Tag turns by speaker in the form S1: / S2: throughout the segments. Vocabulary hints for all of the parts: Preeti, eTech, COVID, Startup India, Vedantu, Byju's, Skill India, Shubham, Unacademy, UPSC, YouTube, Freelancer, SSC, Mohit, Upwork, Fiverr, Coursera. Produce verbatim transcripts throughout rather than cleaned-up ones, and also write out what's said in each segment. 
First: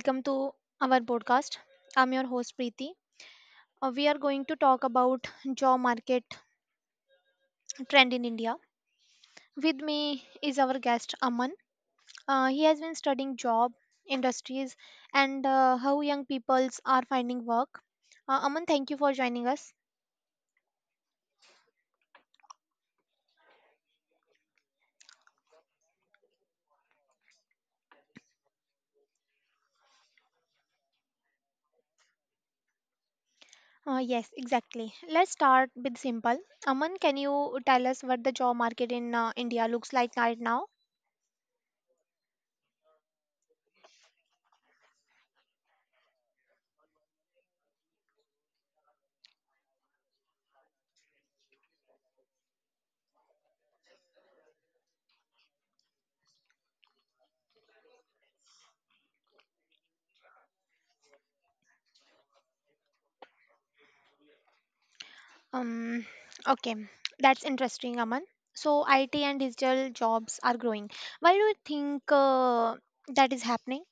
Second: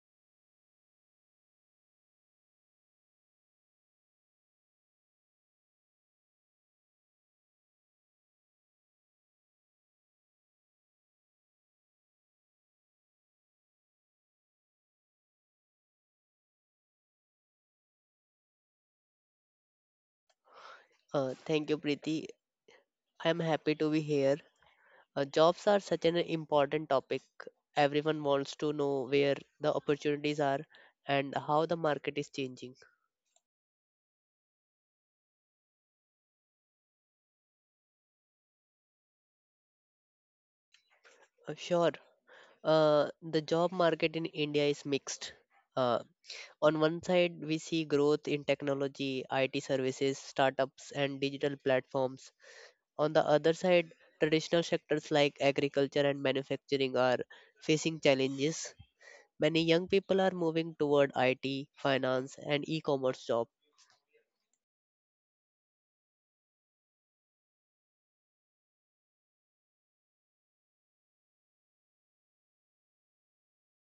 S1: Welcome to our podcast. I'm your host, Preeti. Uh, We are going to talk about job market trend in India. With me is our guest, Aman. Uh, he has been studying job industries and uh, how young peoples are finding work. Uh, Aman, thank you for joining us.
S2: Uh, thank you, Preeti. I'm happy to be here. Uh, jobs are such an important topic. Everyone wants to know where the opportunities are and how the market is changing.
S1: Uh, yes, exactly. Let's start with simple. Aman, can you tell us what the job market in uh, India looks like right now?
S2: Uh, sure, uh, the job market in India is mixed. Uh, on one side, we see growth in technology, I T services, startups, and digital platforms. On the other side, traditional sectors like agriculture and manufacturing are facing challenges. Many young people are moving toward I T, finance, and e commerce jobs
S1: Um, okay, that's interesting, Aman. So, I T and digital jobs are growing. Why do you think uh, that is happening?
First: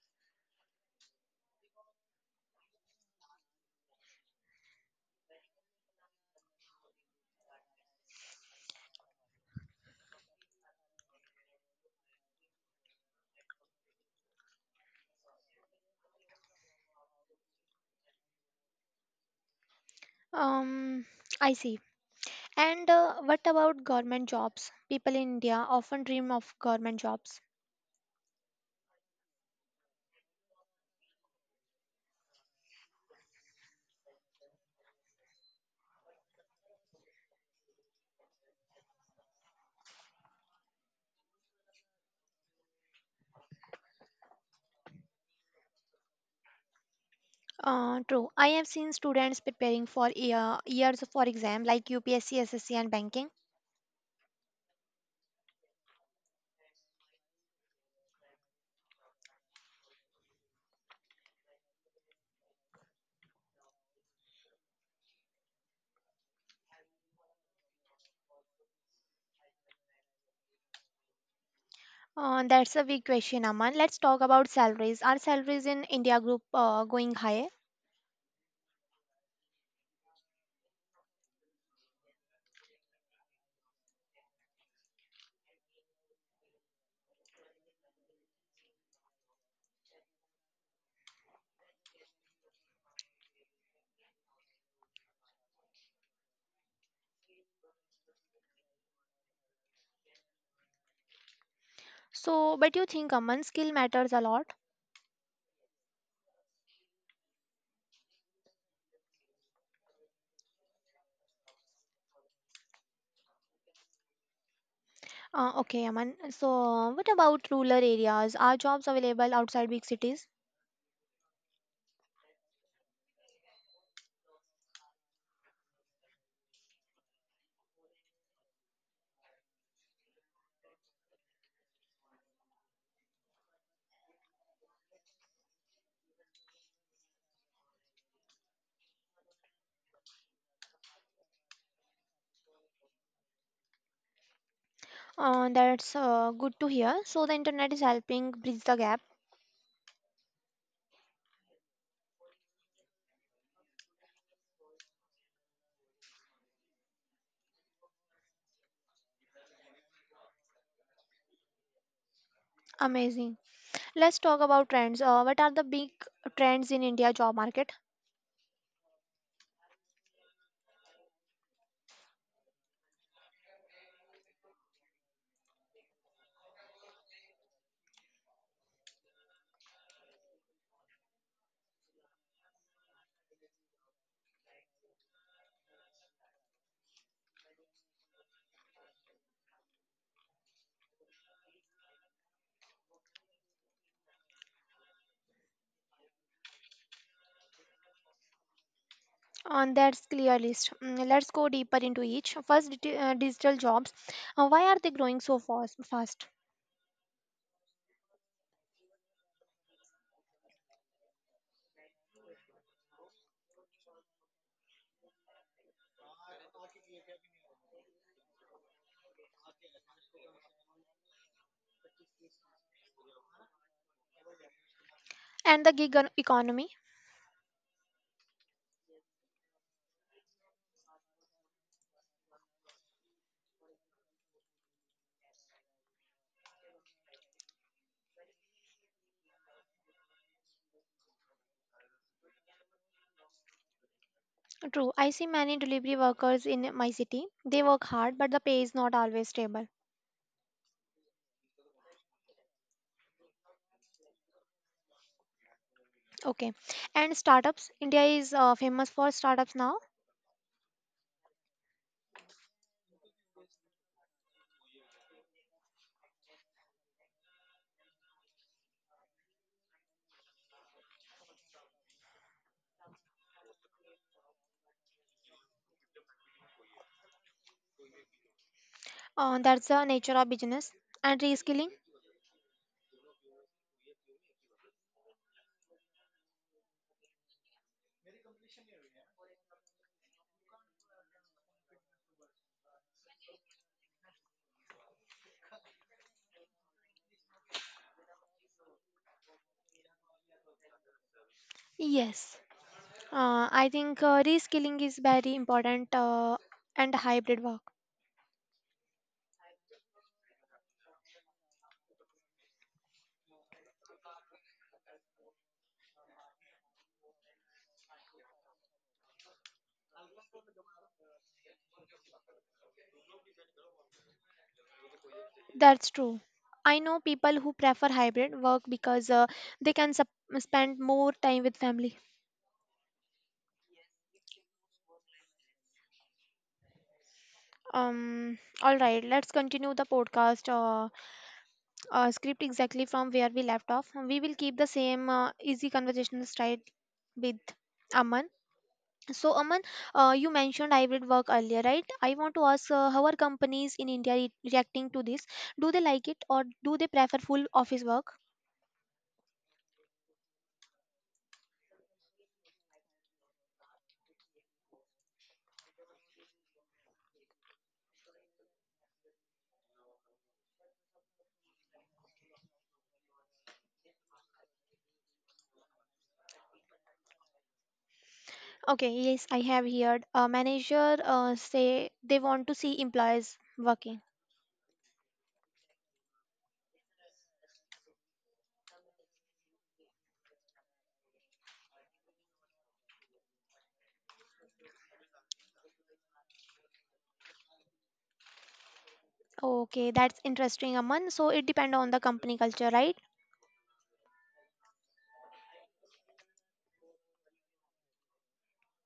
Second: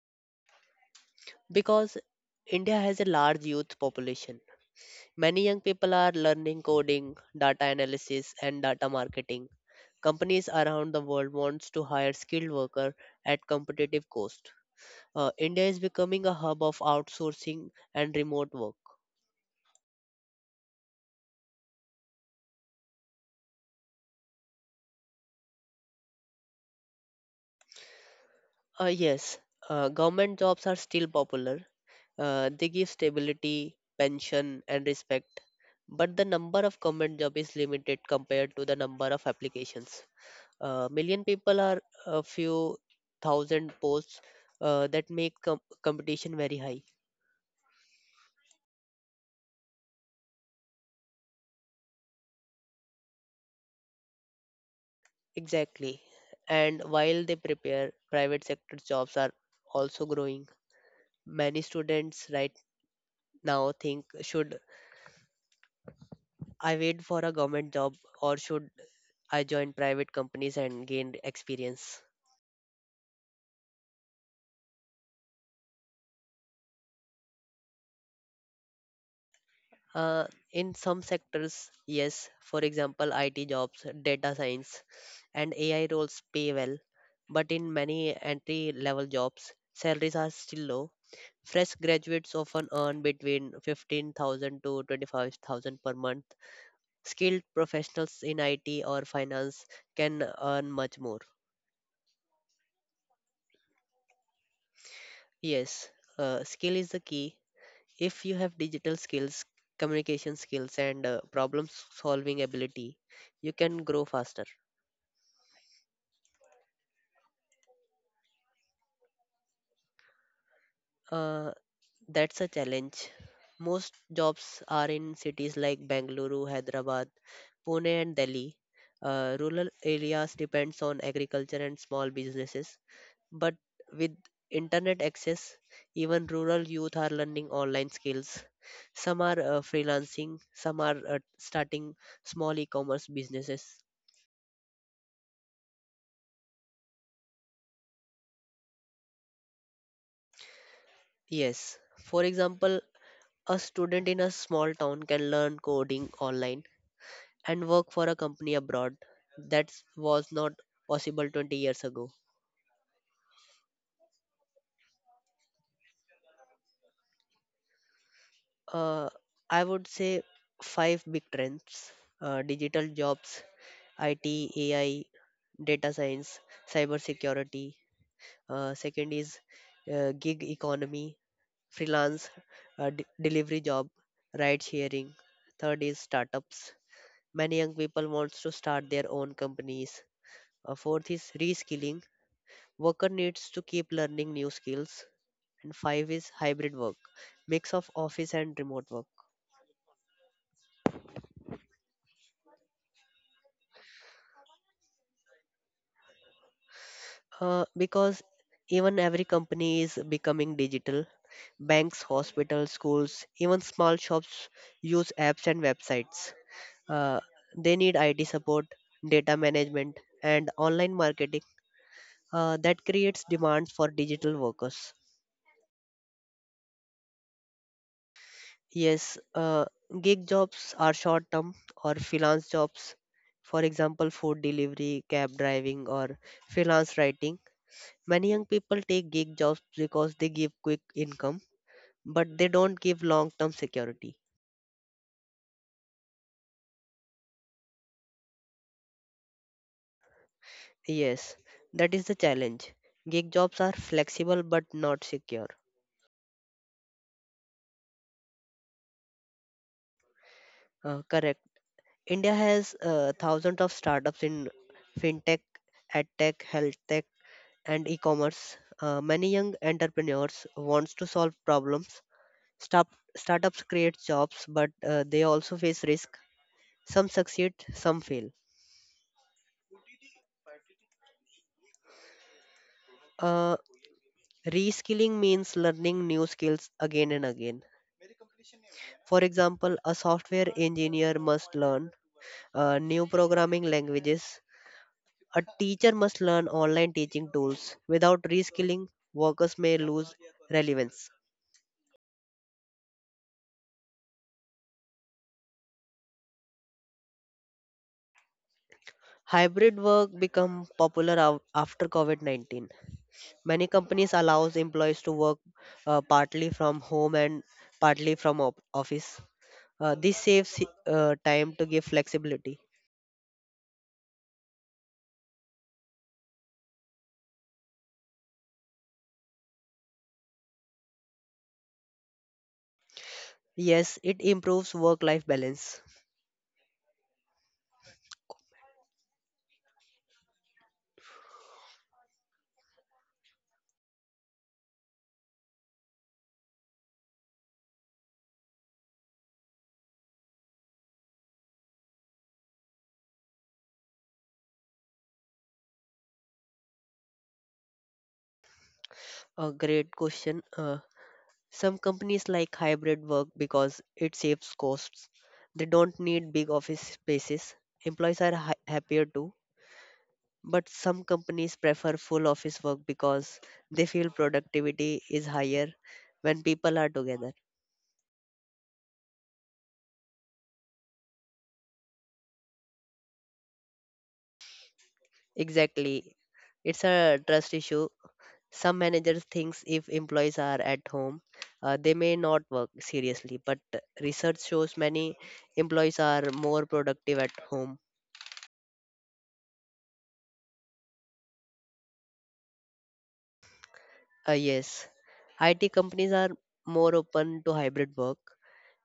S2: because India has a large youth population. Many young people are learning coding, data analysis, and data marketing. Companies around the world wants to hire skilled workers at competitive cost. Uh, India is becoming a hub of outsourcing and remote work.
S1: Um, I see. And uh, what about government jobs? People in India often dream of government jobs.
S2: Uh, yes, uh, government jobs are still popular. Uh, they give stability, pension, and respect, but the number of government job is limited compared to the number of applications. Uh, million people are a few thousand posts, uh, that make com- competition very high.
S1: Uh, true. I have seen students preparing for year, years for exam like U P S C, S S C, and banking.
S2: Exactly. And while they prepare, private sector jobs are also growing. Many students right now think, should I wait for a government job or should I join private companies and gain experience?
S1: Uh, that's a big question, Aman. Let's talk about salaries. Are salaries in India group uh, going high?
S2: Uh, in some sectors, yes. For example, I T jobs, data science, and A I roles pay well, but in many entry level jobs, salaries are still low. Fresh graduates often earn between fifteen thousand to twenty-five thousand per month. Skilled professionals in I T or finance can earn much more.
S1: So, but you think, Aman, skill matters a lot?
S2: Yes, uh, skill is the key. If you have digital skills, communication skills, and uh, problem solving ability, you can grow faster.
S1: Uh, okay, Aman. So, what about rural areas? Are jobs available outside big cities?
S2: Uh, that's a challenge. Most jobs are in cities like Bengaluru, Hyderabad, Pune, and Delhi. Uh, rural areas depends on agriculture and small businesses. But with internet access, even rural youth are learning online skills. Some are uh, freelancing, some are uh, starting small e-commerce businesses.
S1: Uh, that's uh, good to hear. So, the internet is helping bridge the gap.
S2: Yes, for example, a student in a small town can learn coding online and work for a company abroad that was not possible twenty years ago.
S1: Amazing. Let's talk about trends. Uh, what are the big trends in India job market?
S2: Uh, I would say five big trends: uh, digital jobs, I T, A I, data science, cybersecurity. Uh, second is uh, gig economy, freelance, uh, d- delivery job, ride sharing. Third is startups. Many young people wants to start their own companies. Uh, fourth is reskilling. Worker needs to keep learning new skills, and five is hybrid work, mix of office and remote work,
S1: On that's clear list. Mm, let's go deeper into each. First, digi- uh, digital jobs. Uh, why are they growing so fast? Fast.
S2: uh, because even every company is becoming digital. Banks, hospitals, schools, even small shops use apps and websites. uh, they need it support, data management, and online marketing. Uh, that creates demands for digital workers.
S1: And the gig e- economy.
S2: Yes, uh, gig jobs are short term or freelance jobs. For example, food delivery, cab driving, or freelance writing. Many young people take gig jobs because they give quick income, but they don't give long term security.
S1: True. I see many delivery workers in my city. They work hard, but the pay is not always stable.
S2: Yes, that is the challenge. Gig jobs are flexible but not secure.
S1: Okay. And startups, India is uh, famous for startups now.
S2: Uh, correct. India has uh, thousands of startups in fintech, edtech, health tech, and e-commerce. Uh, many young entrepreneurs wants to solve problems. Start- startups create jobs, but uh, they also face risk. Some succeed, some fail.
S1: Uh, that's the nature of business. And reskilling?
S2: Uh, Reskilling means learning new skills again and again. For example, a software engineer must learn uh, new programming languages. A teacher must learn online teaching tools. Without reskilling, workers may lose relevance.
S1: Yes. Uh, I think uh, reskilling is very important uh, and hybrid work.
S2: Hybrid work become popular af- after COVID nineteen. Many companies allows employees to work uh, partly from home and partly from op- office. Uh, this saves uh, time to give flexibility.
S1: That's true. I know people who prefer hybrid work because uh, they can sup- spend more time with family.
S2: Yes, it improves work life balance.
S1: Um, all right, let's continue the podcast uh, uh, script exactly from where we left off. We will keep the same uh, easy conversational style with Aman. So, Aman, uh, you mentioned hybrid work earlier, right? I want to ask uh, how are companies in India re- reacting to this? Do they like it or do they prefer full office work?
S2: A great question. Uh, some companies like hybrid work because it saves costs. They don't need big office spaces. Employees are ha- happier too. But some companies prefer full office work because they feel productivity is higher when people are together.
S1: Okay, yes, I have heard a manager uh, say they want to see employees working.
S2: Exactly. It's a trust issue. Some managers thinks if employees are at home, uh, they may not work seriously. But research shows many employees are more productive at home.
S1: Okay, that's interesting, Aman. So it depends on the company culture, right?
S2: Uh, yes. I T companies are more open to hybrid work.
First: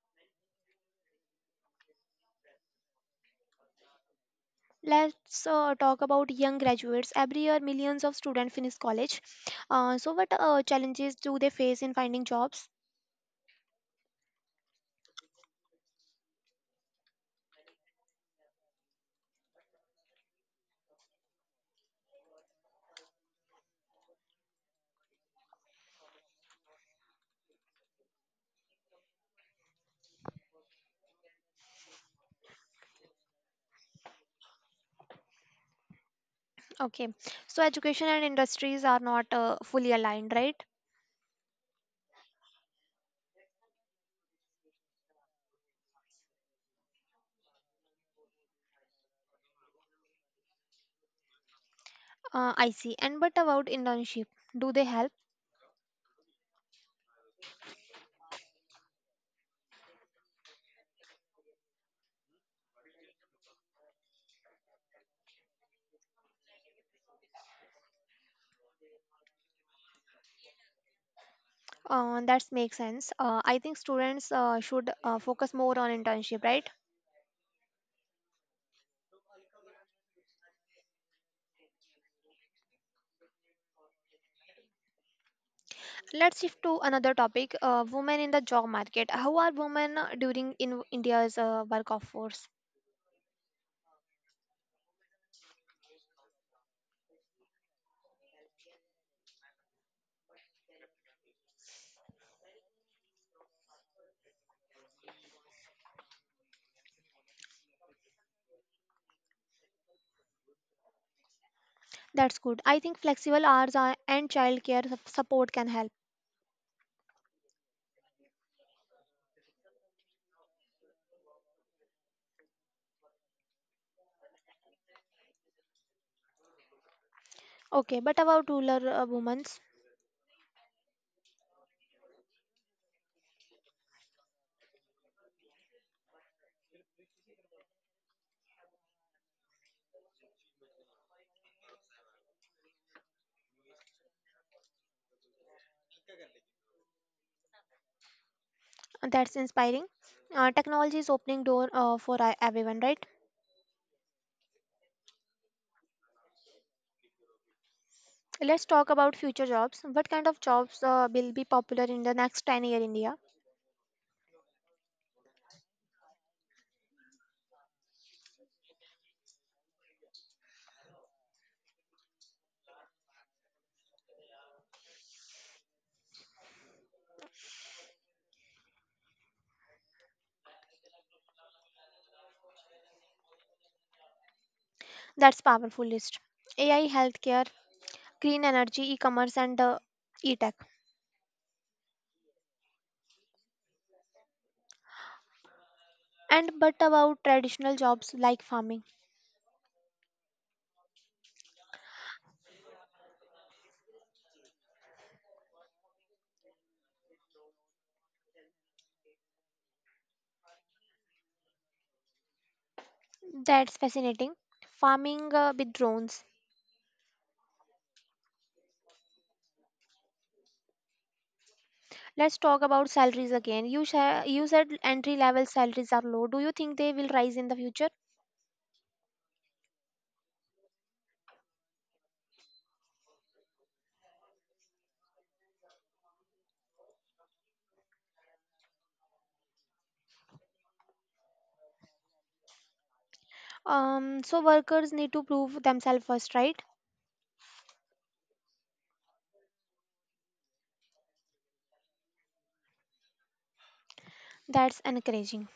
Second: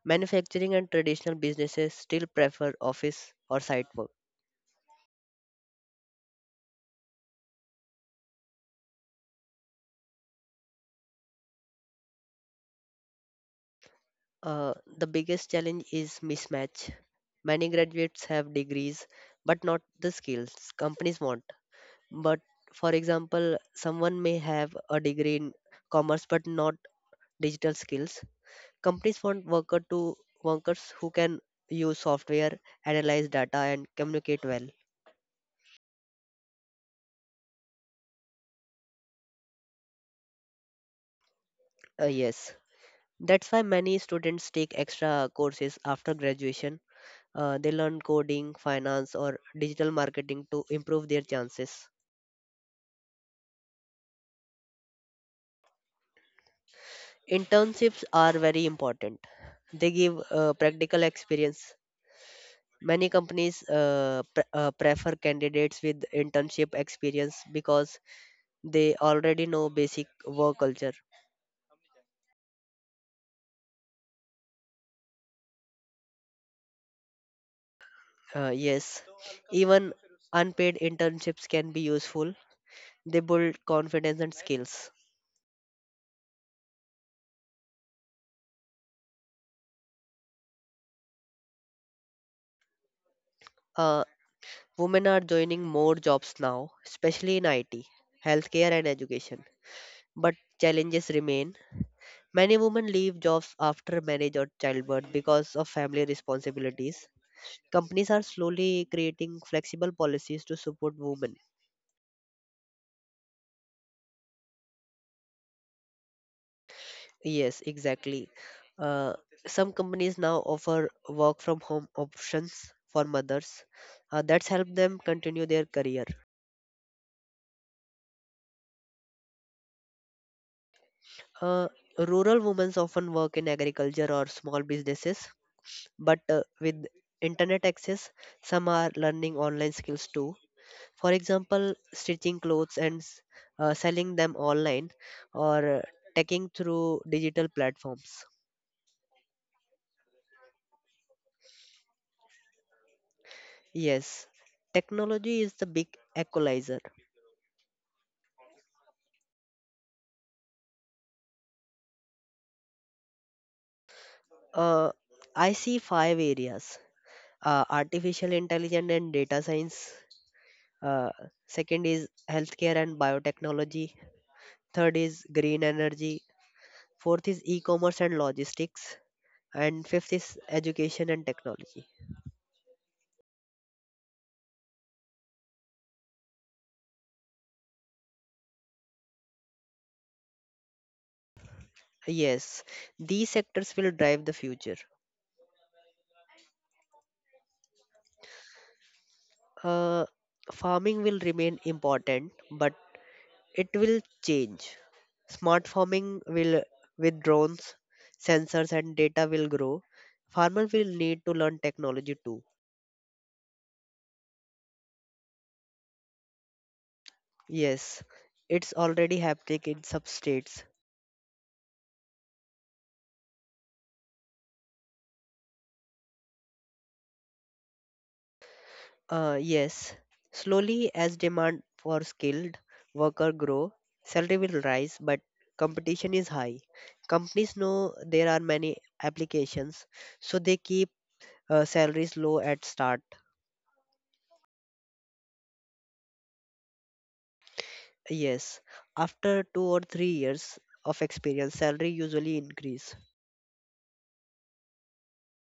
S2: Manufacturing and traditional businesses still prefer office or site work.
S1: Let's uh, talk about young graduates. Every year, millions of students finish college. Uh, so, what uh, challenges do they face in finding jobs?
S2: Uh, the biggest challenge is mismatch. Many graduates have degrees but not the skills companies want. But for example, someone may have a degree in commerce but not digital skills. Companies want worker to Workers who can use software, analyze data, and communicate well.
S1: Okay, so education and industries are not uh, fully aligned, right?
S2: Uh, yes, that's why many students take extra courses after graduation. Uh, they learn coding, finance, or digital marketing to improve their chances.
S1: Uh, I see. And what about internship? Do they help?
S2: Internships are very important. They give uh, practical experience. Many companies uh, pre- uh, prefer candidates with internship experience because they already know basic work culture.
S1: Uh, that makes sense. Uh, I think students uh, should uh, focus more on internship, right?
S2: Uh, yes, even unpaid internships can be useful. They build confidence and skills.
S1: Let's shift to another topic: uh, women in the job market. How are women uh, during in India's uh, work force?
S2: Uh, Women are joining more jobs now, especially in I T, healthcare, and education. But challenges remain. Many women leave jobs after marriage or childbirth because of family responsibilities. Companies are slowly creating flexible policies to support women.
S1: That's good. I think flexible hours are, and childcare sup- support can help.
S2: Yes, exactly. Uh, some companies now offer work from home options for mothers. Uh, that's helped them continue their career.
S1: Okay, but about rural uh, women's,
S2: Uh, Rural women often work in agriculture or small businesses, but uh, with internet access, some are learning online skills too. For example, stitching clothes and s- uh, selling them online, or uh, taking through digital platforms.
S1: that's inspiring. Uh, technology is opening door uh, for uh, everyone, right?
S2: Yes, technology is the big equalizer.
S1: Let's talk about future jobs. What kind of jobs uh, will be popular in the next ten year India?
S2: Uh, i see five areas: uh, artificial intelligence and data science, uh, second is healthcare and biotechnology, third is green energy, fourth is e-commerce and logistics, and fifth is education and technology.
S1: That's powerful list. A I, healthcare, green energy, e-commerce and uh, e-tech.
S2: Yes, these sectors will drive the future.
S1: And but about traditional jobs like farming.
S2: Uh, Farming will remain important, but it will change. Smart farming will, with drones, sensors, and data, will grow. Farmers will need to learn technology too.
S1: That's fascinating. Farming uh, with drones.
S2: Yes, it's already happening in some states.
S1: Let's talk about salaries again. You, sha- you said entry level salaries are low. Do you think they will rise in the future?
S2: Uh, yes, slowly, as demand for skilled worker grow, salary will rise, but competition is high. Companies know there are many applications, so they keep uh, salaries low at start.
S1: Um, so workers need to prove themselves first, right?
S2: Yes, after two or three years of experience, salary usually increase.
S1: That's encouraging.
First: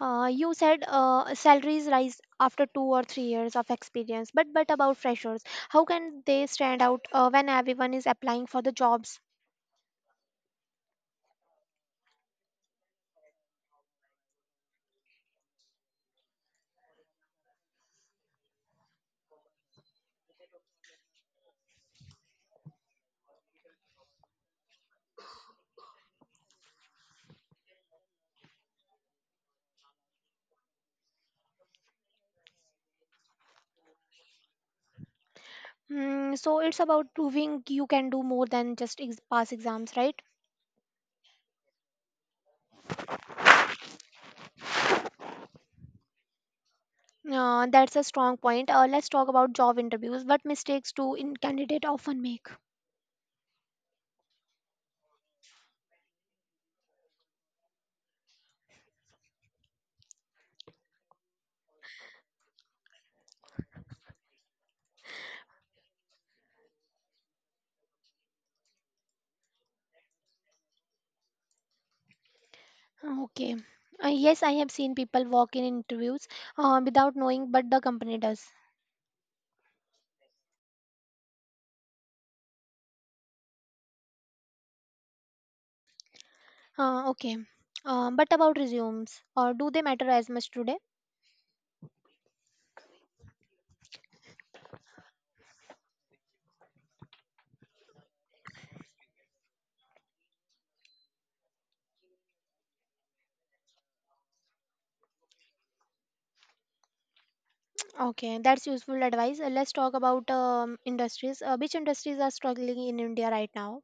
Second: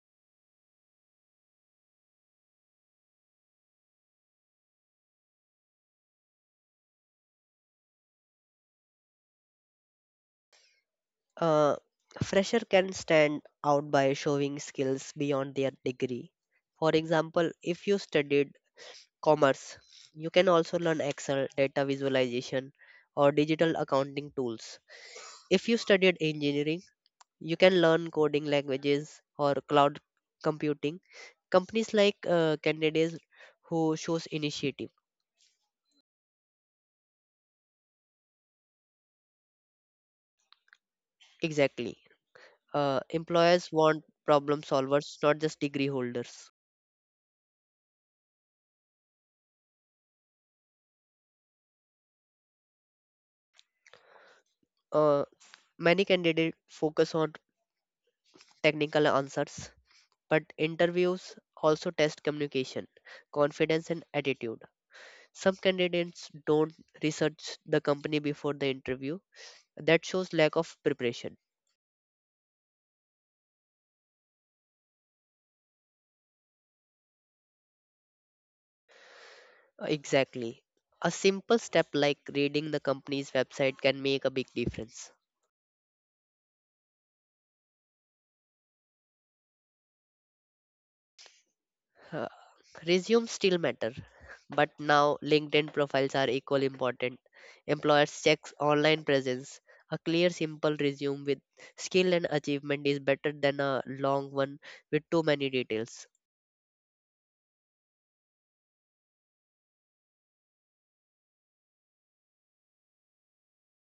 S1: Uh, you said uh, salaries rise after two or three years of experience, but but about freshers, how can they stand out uh, when everyone is applying for the jobs?
S2: Uh, Fresher can stand out by showing skills beyond their degree. For example, if you studied commerce, you can also learn Excel, data visualization, or digital accounting tools. If you studied engineering, you can learn coding languages or cloud computing. Companies like uh, candidates who shows initiative.
S1: Hmm, so it's about proving you can do more than just ex- pass exams, right?
S2: Exactly. Uh, employers want problem solvers, not just degree holders.
S1: Uh, that's a strong point. Uh, let's talk about job interviews. What mistakes do in candidate often make?
S2: Uh, Many candidates focus on technical answers, but interviews also test communication, confidence, and attitude. Some candidates don't research the company before the interview. That shows lack of preparation.
S1: Okay. Uh, yes, I have seen people walk in interviews uh, without knowing, but the company does.
S2: Exactly. A simple step like reading the company's website can make a big difference.
S1: Uh, okay. Um, but about resumes, or do they matter as much today?
S2: Uh, Resumes still matter, but now LinkedIn profiles are equally important. Employers check online presence. A clear, simple resume with skill and achievement is better than a long one with too many details.
S1: Okay, that's useful advice. Uh, Let's talk about um, industries. Uh, which industries are struggling in India right now?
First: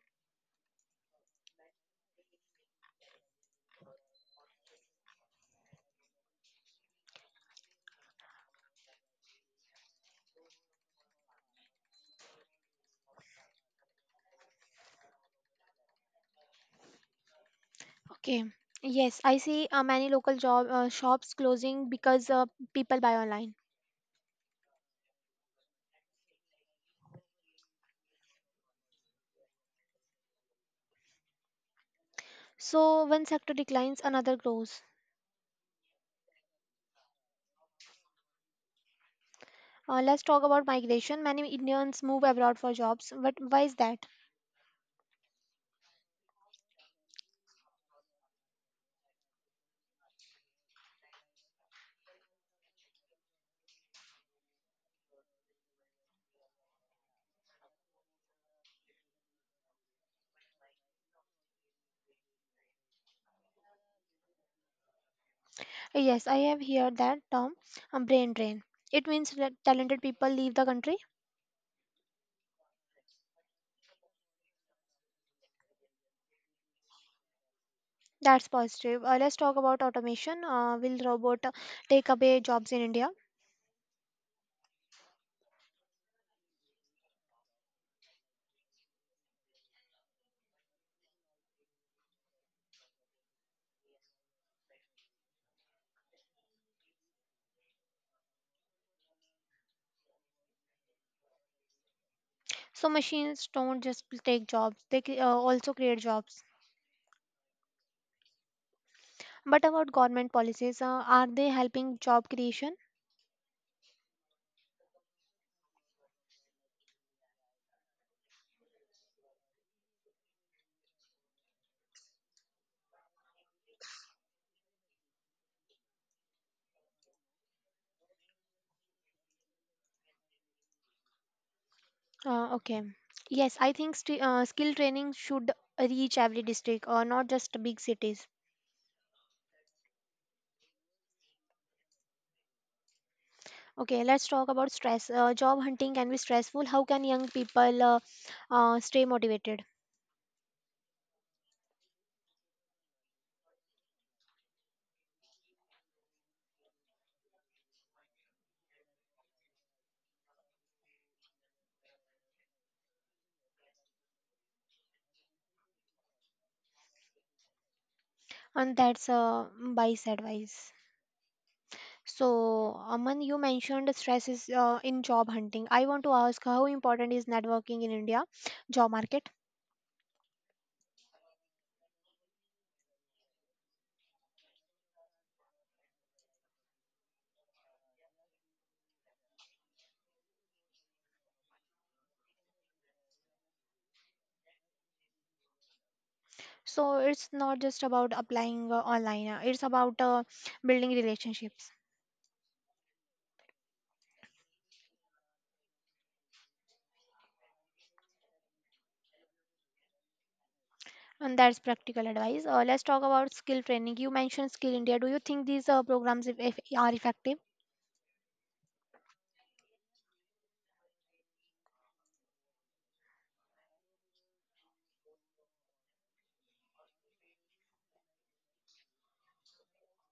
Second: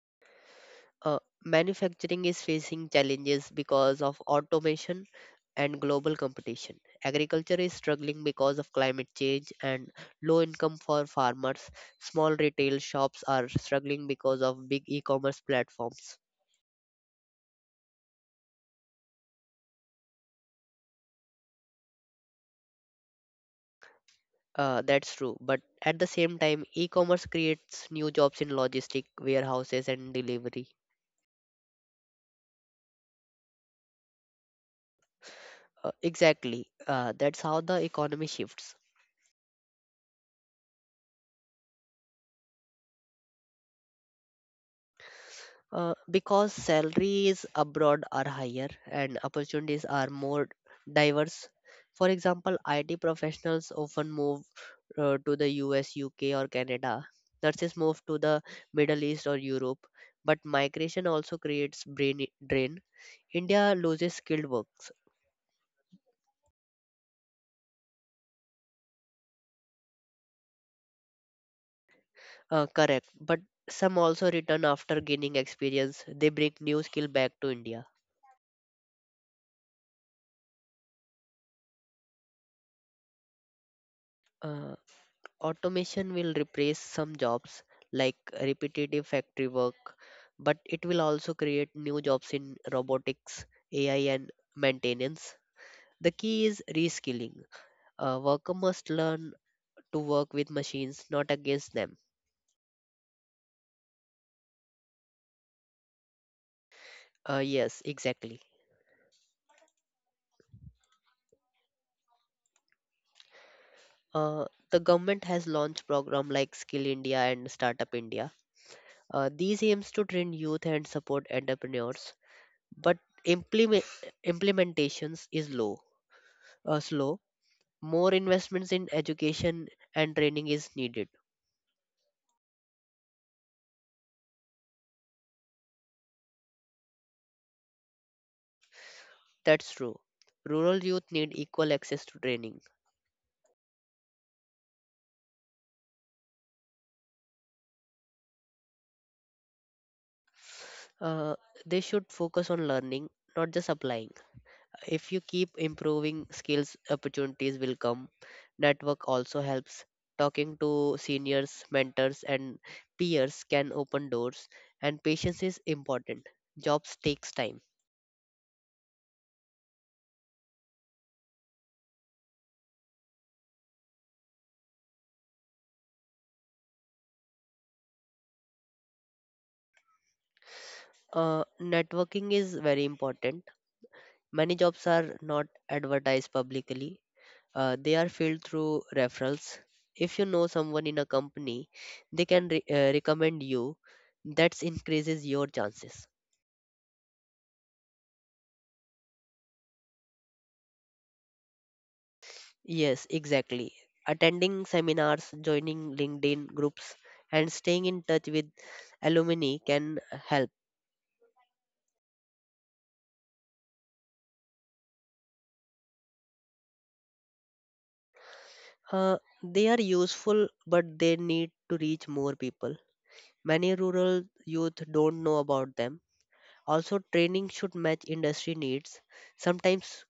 S2: Uh, Manufacturing is facing challenges because of automation and global competition. Agriculture is struggling because of climate change and low income for farmers. Small retail shops are struggling because of big e commerce platforms.
S1: Okay. Yes, I see uh, many local job uh, shops closing because uh, people buy online.
S2: Uh, that's true, but at the same time, e commerce creates new jobs in logistic warehouses, and delivery.
S1: So one sector declines, another grows.
S2: Uh, exactly, uh, that's how the economy shifts.
S1: Uh, let's talk about migration. Many Indians move abroad for jobs, but why is that?
S2: Uh, because salaries abroad are higher and opportunities are more diverse. For example, I T professionals often move uh, to the U S, U K, or Canada. Nurses move to the Middle East or Europe. But migration also creates brain drain. India loses skilled works.
S1: Uh, Yes, I have heard that term, um, brain drain. It means that talented people leave the country.
S2: Uh, correct. But some also return after gaining experience. They bring new skill back to India.
S1: That's positive. Uh, let's talk about automation. Uh, will robot uh, take away jobs in India?
S2: Uh, Automation will replace some jobs like repetitive factory work, but it will also create new jobs in robotics, A I, and maintenance. The key is reskilling. A worker must learn to work with machines, not against them.
S1: So machines don't just take jobs, they cre- uh, also create jobs.
S2: Uh, yes, exactly.
S1: But about government policies, uh, are they helping job creation?
S2: Uh, the government has launched programs like Skill India and Startup India. Uh, these aims to train youth and support entrepreneurs, but implement implementations is low, uh, slow. More investments in education and training is needed.
S1: Uh, okay. Yes, I think st- uh, skill training should reach every district, uh, not just big cities.
S2: That's true. Rural youth need equal access to training.
S1: Okay, let's talk about stress. Uh, job hunting can be stressful. How can young people uh, uh, stay motivated?
S2: Uh, they should focus on learning, not just applying. If you keep improving skills, opportunities will come. Network also helps. Talking to seniors, mentors, and peers can open doors, and patience is important. Jobs takes time.
S1: And that's uh, wise advice. So, Aman, you mentioned stress is uh, in job hunting. I want to ask how important is networking in India job market?
S2: Uh, networking is very important. Many jobs are not advertised publicly. Uh, they are filled through referrals. If you know someone in a company, they can re- uh, recommend you. That increases your chances.
S1: So it's not just about applying uh, online, uh, it's about uh, building relationships.
S2: Yes, exactly. Attending seminars, joining LinkedIn groups, and staying in touch with alumni can help.
S1: And that's practical advice. Uh, let's talk about skill training. You mentioned Skill India. Do you think these uh, programs if, if are effective?
S2: Uh, they are useful, but they need to reach more people. Many rural youth don't know about them. Also, training should match industry needs. Sometimes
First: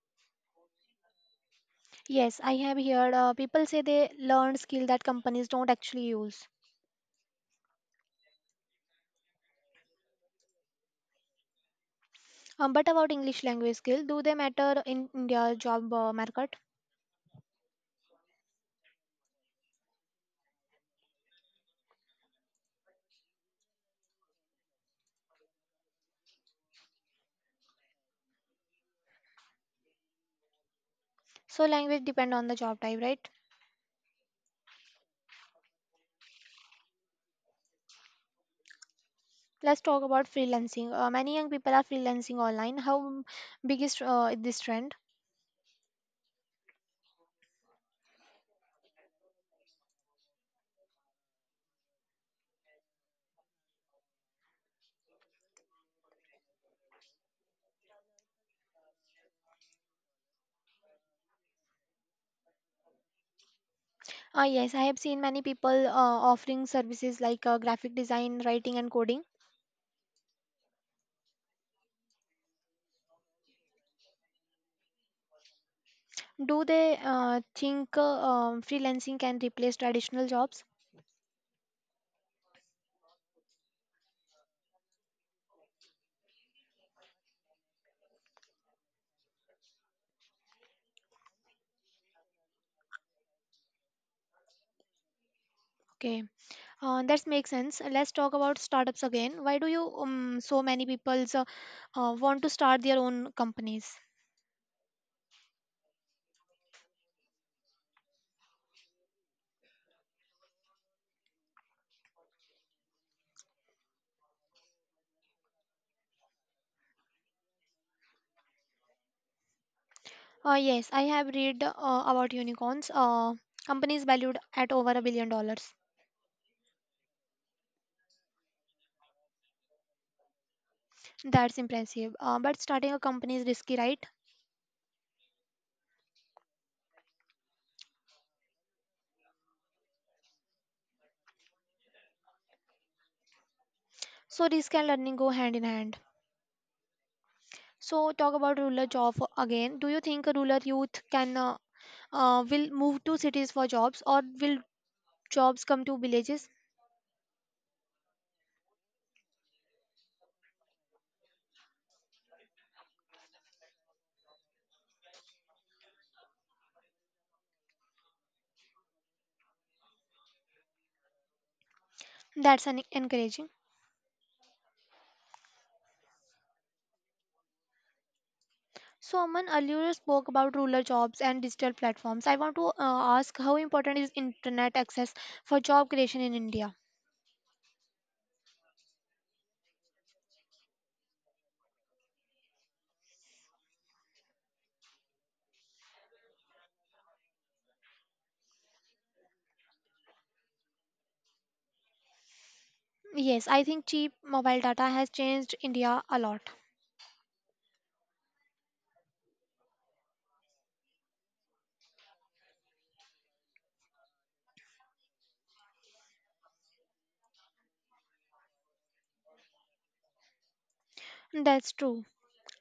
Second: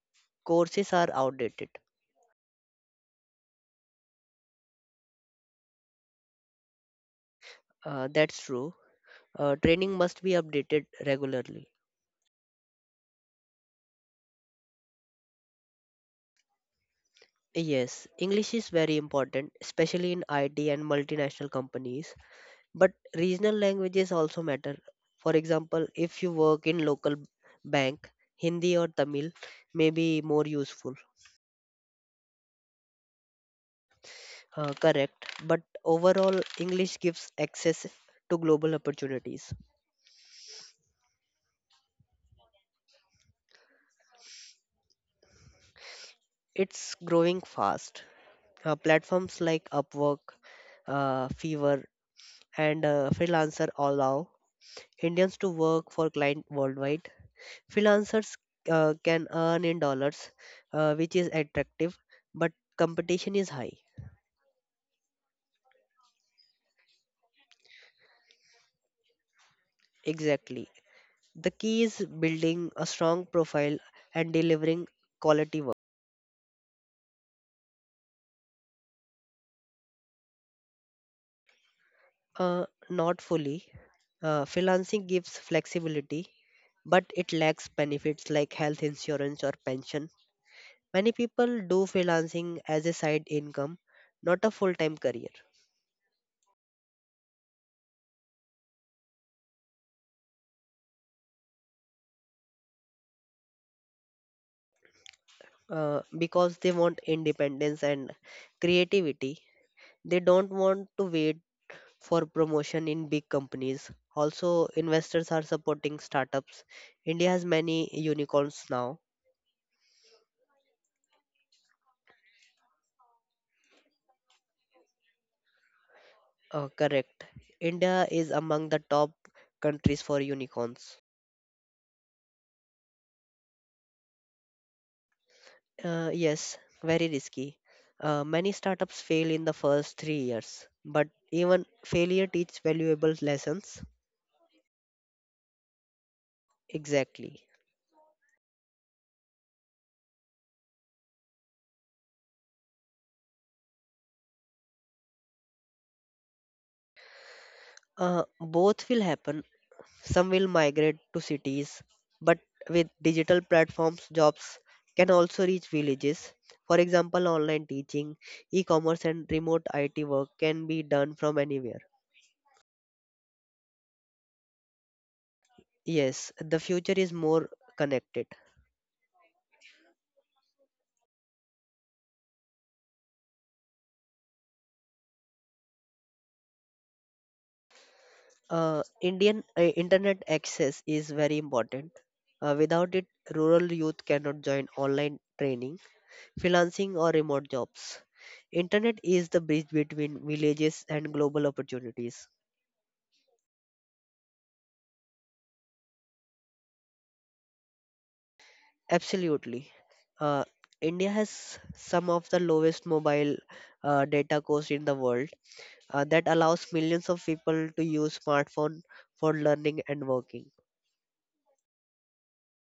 S2: courses are outdated.
S1: Yes, I have heard uh, people say they learn skill that companies don't actually use.
S2: Uh, that's true. Uh, training must be updated regularly.
S1: Um, but about English language skill, do they matter in India job uh, market?
S2: Yes, English is very important, especially in I T and multinational companies. But regional languages also matter. For example, if you work in local bank, Hindi or Tamil may be more useful.
S1: So language depend on the job type, right?
S2: Uh, correct. But overall, English gives access to global opportunities.
S1: Let's talk about freelancing. Uh, many young people are freelancing online. How big is uh, this trend?
S2: It's growing fast. Uh, platforms like Upwork, uh, Fiverr, and uh, Freelancer allow Indians to work for clients worldwide. Freelancers uh, can earn in dollars, uh, which is attractive, but competition is high.
S1: Ah yes, I have seen many people uh, offering services like uh, graphic design, writing, and coding.
S2: Exactly. The key is building a strong profile and delivering quality work.
S1: Do they uh, think uh, um, freelancing can replace traditional jobs?
S2: Uh, not fully. Uh, freelancing gives flexibility, but it lacks benefits like health insurance or pension. Many people do freelancing as a side income, not a full time career.
S1: Okay, uh, that makes sense. Let's talk about startups again. Why do you um, so many people uh, uh, want to start their own companies?
S2: uh, because they want independence and creativity. They don't want to wait for promotion in big companies. Also, investors are supporting startups. India has many unicorns now.
S1: Uh, yes, I have read uh, about unicorns. Uh, companies valued at over a billion dollars.
S2: Uh, correct. India is among the top countries for unicorns.
S1: That's impressive. Uh, but starting a company is risky, right?
S2: Uh, yes, very risky. Uh, many startups fail in the first three years, but even failure teaches valuable lessons.
S1: So risk and learning go hand in hand.
S2: Exactly.
S1: So talk about rural job for- again. Do you think rural youth can uh, uh, will move to cities for jobs or will jobs come to villages?
S2: Uh, both will happen. Some will migrate to cities, but with digital platforms, jobs can also reach villages. For example, online teaching, e commerce, and remote I T work can be done from anywhere.
S1: That's an encouraging.
S2: Yes, the future is more connected.
S1: So Aman earlier spoke about rural jobs and digital platforms. I want to uh, ask how important is internet access for job creation in India?
S2: Uh, Indian uh, Internet access is very important. Uh, without it, rural youth cannot join online training, freelancing, or remote jobs. Internet is the bridge between villages and global opportunities.
S1: Yes, I think cheap mobile data has changed India a lot.
S2: Absolutely. Uh, India has some of the lowest mobile uh, data cost in the world uh, that allows millions of people to use smartphone for learning and working.
S1: That's true.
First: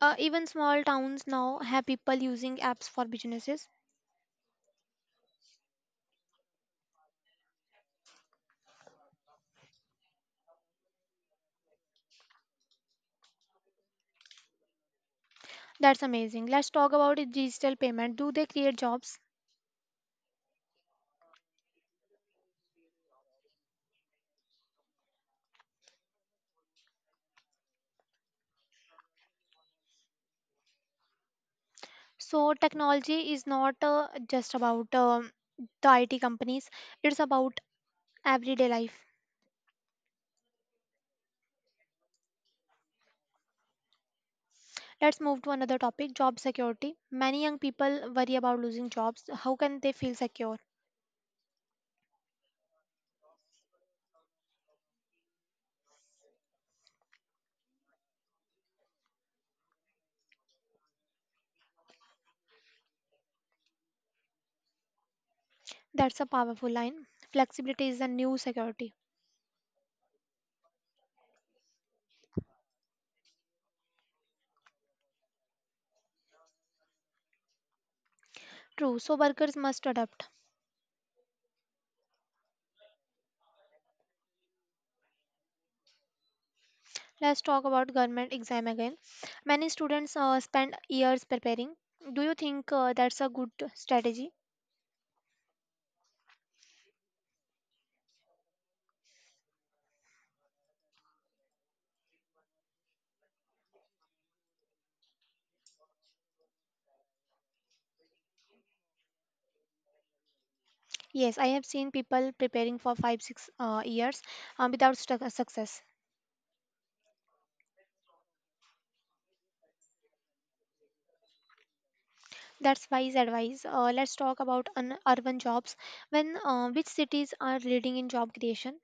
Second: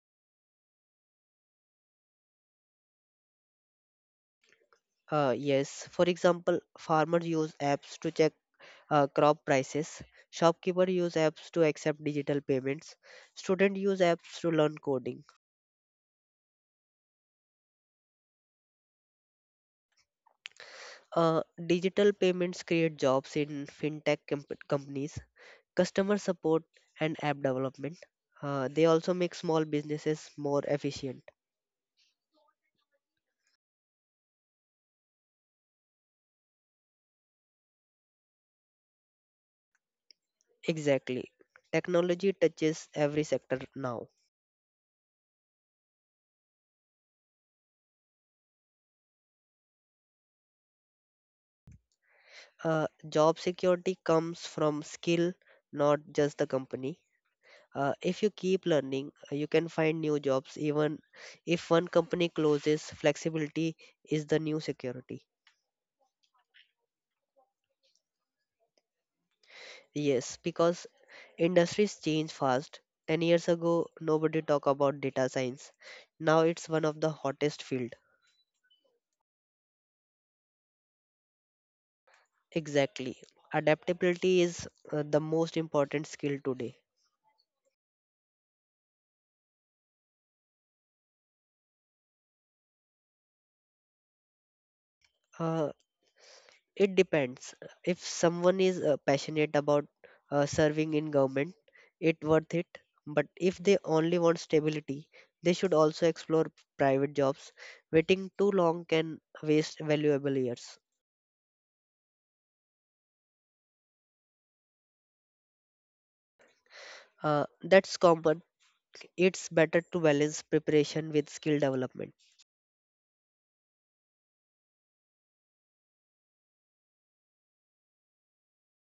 S1: Uh, even small towns now have people using apps for businesses.
S2: Uh, yes, for example, farmers use apps to check uh, crop prices, shopkeepers use apps to accept digital payments, students use apps to learn coding.
S1: That's amazing. Let's talk about digital payment. Do they create jobs?
S2: Uh, Digital payments create jobs in fintech com- companies, customer support, and app development. Uh, they also make small businesses more efficient.
S1: So technology is not uh, just about um, the I T companies, it's about everyday life.
S2: Exactly. Technology touches every sector now.
S1: Let's move to another topic job security. Many young people worry about losing jobs. How can they feel secure?
S2: Uh, job security comes from skill, not just the company. Uh, if you keep learning, uh, you can find new jobs. Even if one company closes, flexibility is the new security.
S1: That's a powerful line. Flexibility is the new security.
S2: Yes, because industries change fast. ten years ago, nobody talked about data science. Now it's one of the hottest fields.
S1: True, so workers must adapt.
S2: Exactly. Adaptability is uh, the most important skill today.
S1: Let's talk about government exam again. Many students uh, spend years preparing. Do you think uh, that's a good strategy?
S2: Uh, it depends. If someone is uh, passionate about uh, serving in government, it worth it. But if they only want stability, they should also explore private jobs. Waiting too long can waste valuable years.
S1: Yes, I have seen people preparing for five six uh, years um, without stu- success.
S2: Uh, that's common. It's better to balance preparation with skill development.
S1: That's wise advice. Uh, let's talk about un- urban jobs. When uh, which cities are leading in job creation?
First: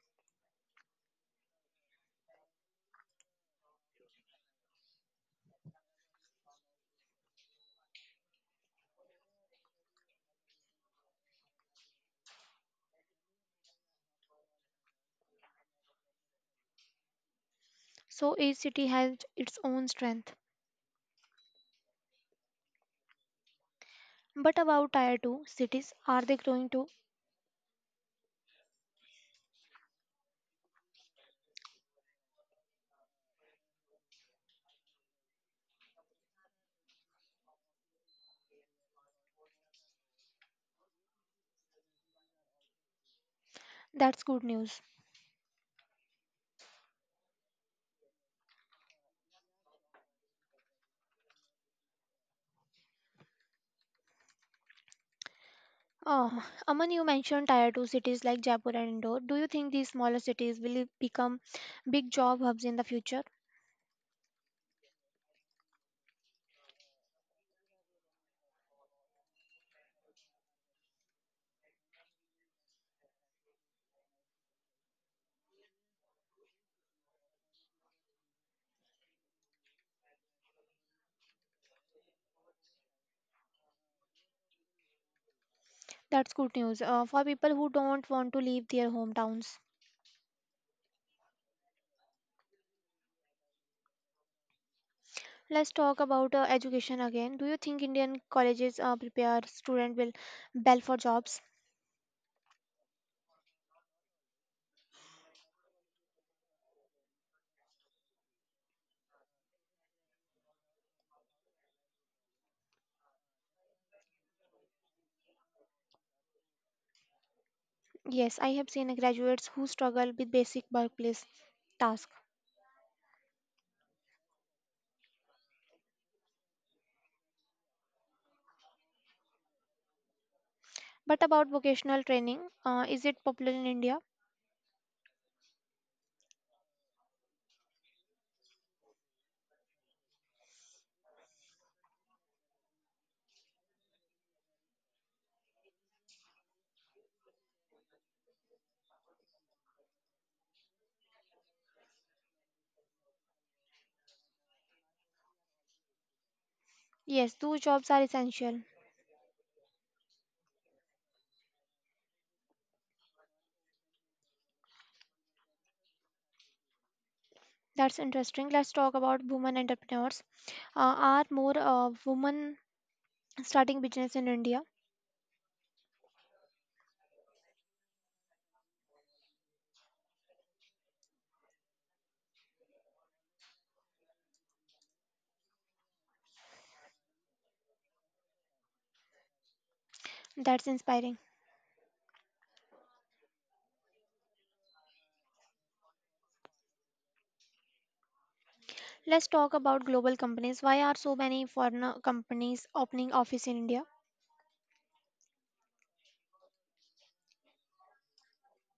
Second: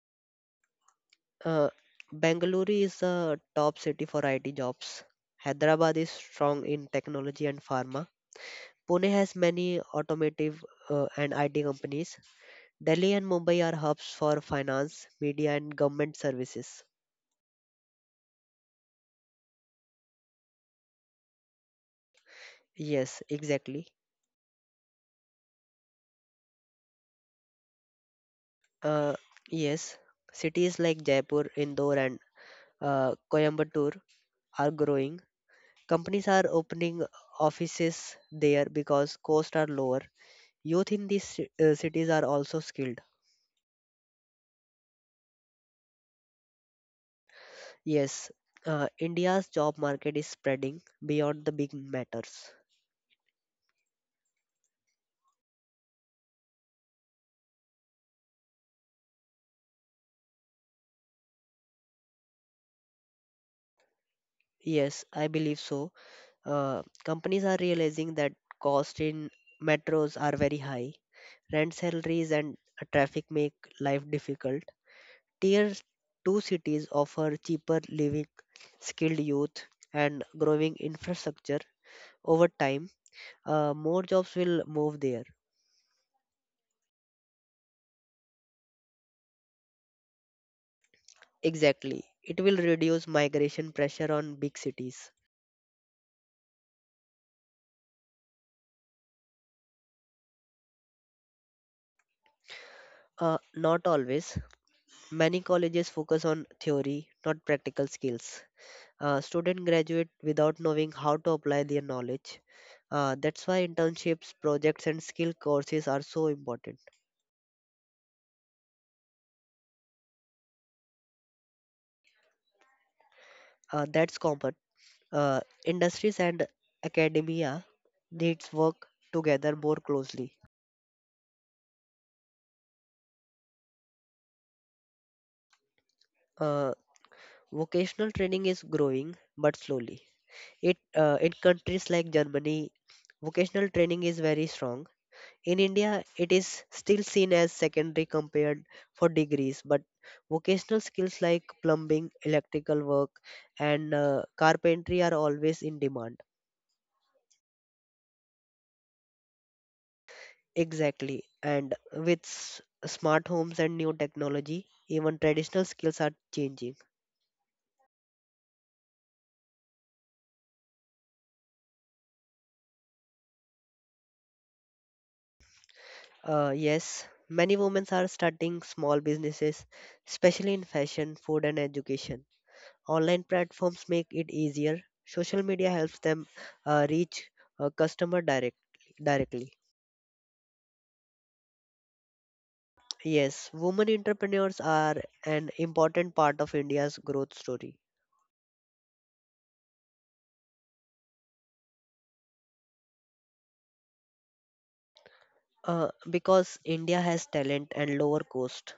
S2: Uh, Bangalore is a top city for I T jobs. Hyderabad is strong in technology and pharma. Pune has many automotive uh, and I T companies. Delhi and Mumbai are hubs for finance, media, and government services.
S1: So each city has its own strength.
S2: Yes, exactly.
S1: But about tier two cities, are they growing too?
S2: Uh, yes, cities like Jaipur, Indore, and uh, Coimbatore are growing. Companies are opening offices there because costs are lower. Youth in these ci- uh, cities are also skilled.
S1: That's good news.
S2: Yes, uh, India's job market is spreading beyond the big matters.
S1: Uh, Aman, you mentioned tier two cities like Jaipur and Indore. Do you think these smaller cities will become big job hubs in the future?
S2: Yes, I believe so. Uh, companies are realizing that costs in metros are very high. Rent salaries and traffic make life difficult. Tier two cities offer cheaper living, skilled youth, and growing infrastructure. Over time, uh, more jobs will move there.
S1: That's good news uh, for people who don't want to leave their hometowns.
S2: Exactly. It will reduce migration pressure on big cities.
S1: Let's talk about uh, education again. Do you think Indian colleges uh, prepare student will well for jobs?
S2: Uh, not always. Many colleges focus on theory, not practical skills. Uh, students graduate without knowing how to apply their knowledge. Uh, that's why internships, projects, and skill courses are so important.
S1: Yes, I have seen graduates who struggle with basic workplace tasks.
S2: Uh, that's common. Uh, industries and academia needs work together more closely.
S1: But about vocational training, uh, is it popular in India?
S2: Uh, Vocational training is growing but slowly. It uh, in countries like Germany, vocational training is very strong. In India, it is still seen as secondary compared for degrees, but vocational skills like plumbing, electrical work, and uh, carpentry are always in demand.
S1: Yes, those jobs are essential.
S2: Exactly. And with s- smart homes and new technology, even traditional skills are changing.
S1: That's interesting. Let's talk about women entrepreneurs. Uh, are more uh, women starting business in India?
S2: Uh, yes, many women are starting small businesses, especially in fashion, food, and education. Online platforms make it easier. Social media helps them uh, reach a customer direct, directly.
S1: That's inspiring.
S2: Yes, women entrepreneurs are an important part of India's growth story.
S1: Let's talk about global companies. Why are so many foreign uh, companies opening office in India?
S2: Uh, because India has talent and lower cost.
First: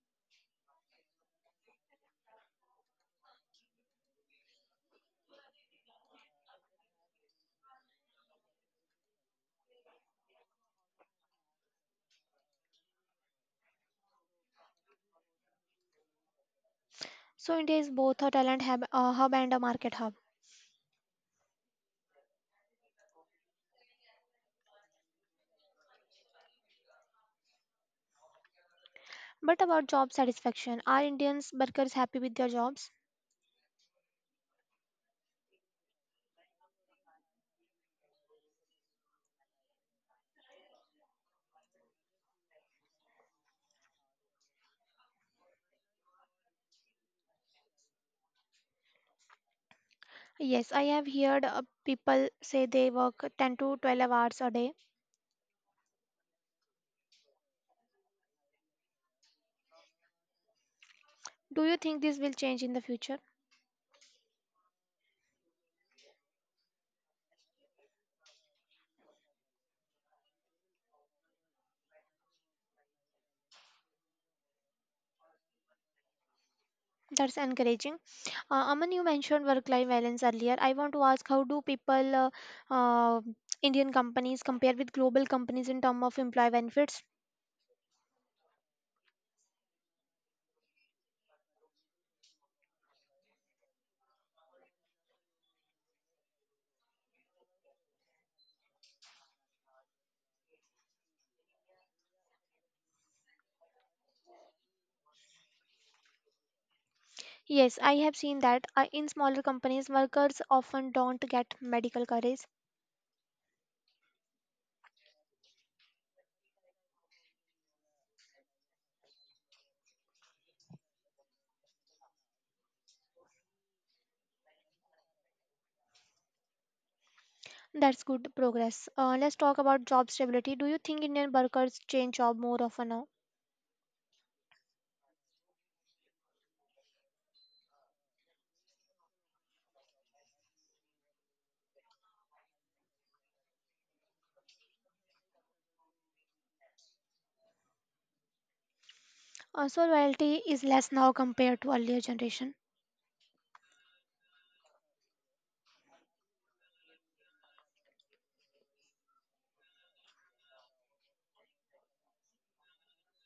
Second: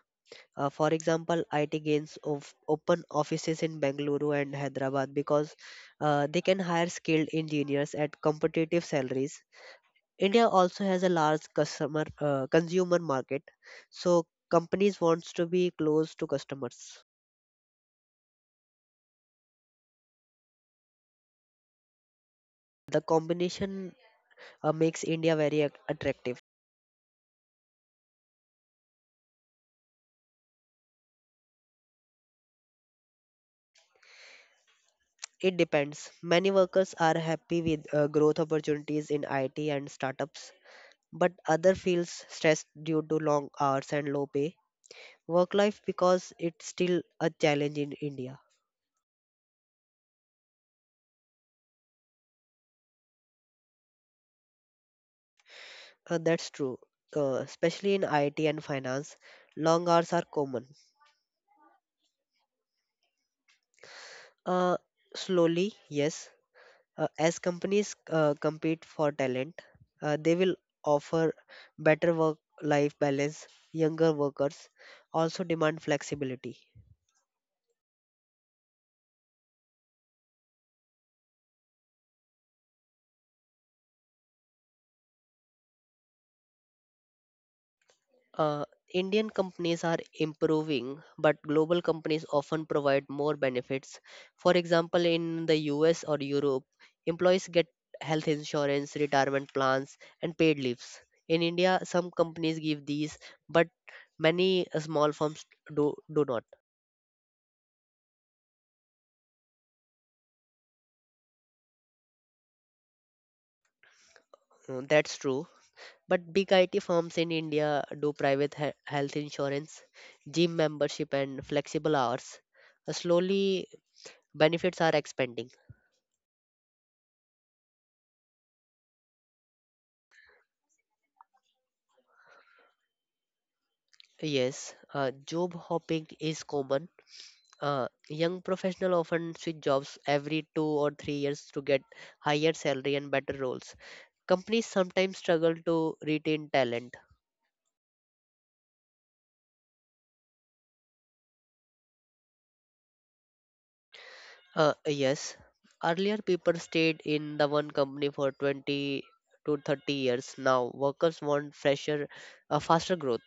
S2: Uh, for example, I T gains of open offices in Bengaluru and Hyderabad because uh, they can hire skilled engineers at competitive salaries. India also has a large customer uh, consumer market, so companies wants to be close to customers.
S1: So India is both a talent hub, a hub and a market hub.
S2: The combination uh, makes India very ac- attractive.
S1: But about job satisfaction, are Indians workers happy with their jobs?
S2: It depends. Many workers are happy with uh, growth opportunities in I T and startups, but other feels stressed due to long hours and low pay. Work life because it's still a challenge in India.
S1: Yes, I have heard uh, people say they work ten to twelve hours a day.
S2: Uh, that's true, uh, especially in I T and finance. Long hours are common.
S1: Do you think this will change in the future?
S2: Uh, slowly, yes. Uh, as companies uh, compete for talent, uh, they will offer better work life balance. Younger workers also demand flexibility.
S1: That's encouraging. Uh, Aman, you mentioned work-life balance earlier. I want to ask, how do people, uh, uh, Indian companies compare with global companies in terms of employee benefits?
S2: Uh, Indian companies are improving, but global companies often provide more benefits. For example, in the U S or Europe, employees get health insurance, retirement plans, and paid leaves. In India, some companies give these, but many uh, small firms do do not.
S1: Yes, I have seen that uh, in smaller companies, workers often don't get medical coverage.
S2: Uh, That's true. But big I T firms in India do private he- health insurance, gym membership, and flexible hours. Uh, Slowly, benefits are expanding.
S1: That's good progress. Uh, let's talk about job stability. Do you think Indian workers change job more often now?
S2: Yes, uh, job hopping is common. Uh, young professionals often switch jobs every two or three years to get higher salary and better roles. Companies sometimes struggle to retain talent.
S1: Uh, So loyalty is less now compared to earlier generation.
S2: Uh, yes. Earlier, people stayed in the one company for twenty to thirty years. Now, workers want fresher, uh, faster growth.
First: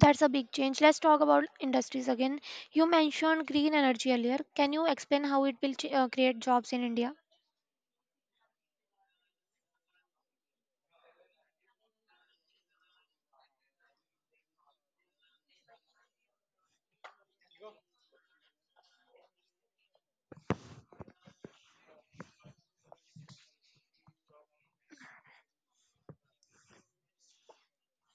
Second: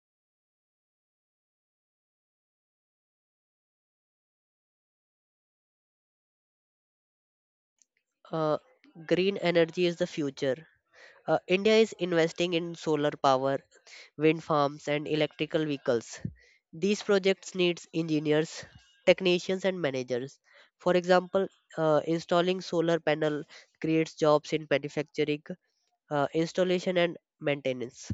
S1: That's a big change. Let's talk about industries again. You mentioned green energy earlier. Can you explain how it will ch- uh, create jobs in India?
S2: Uh, Green energy is the future. Uh, India is investing in solar power, wind farms, and electrical vehicles. These projects needs engineers, technicians, and managers. For example, uh, installing solar panel creates jobs in manufacturing, uh, installation, and maintenance.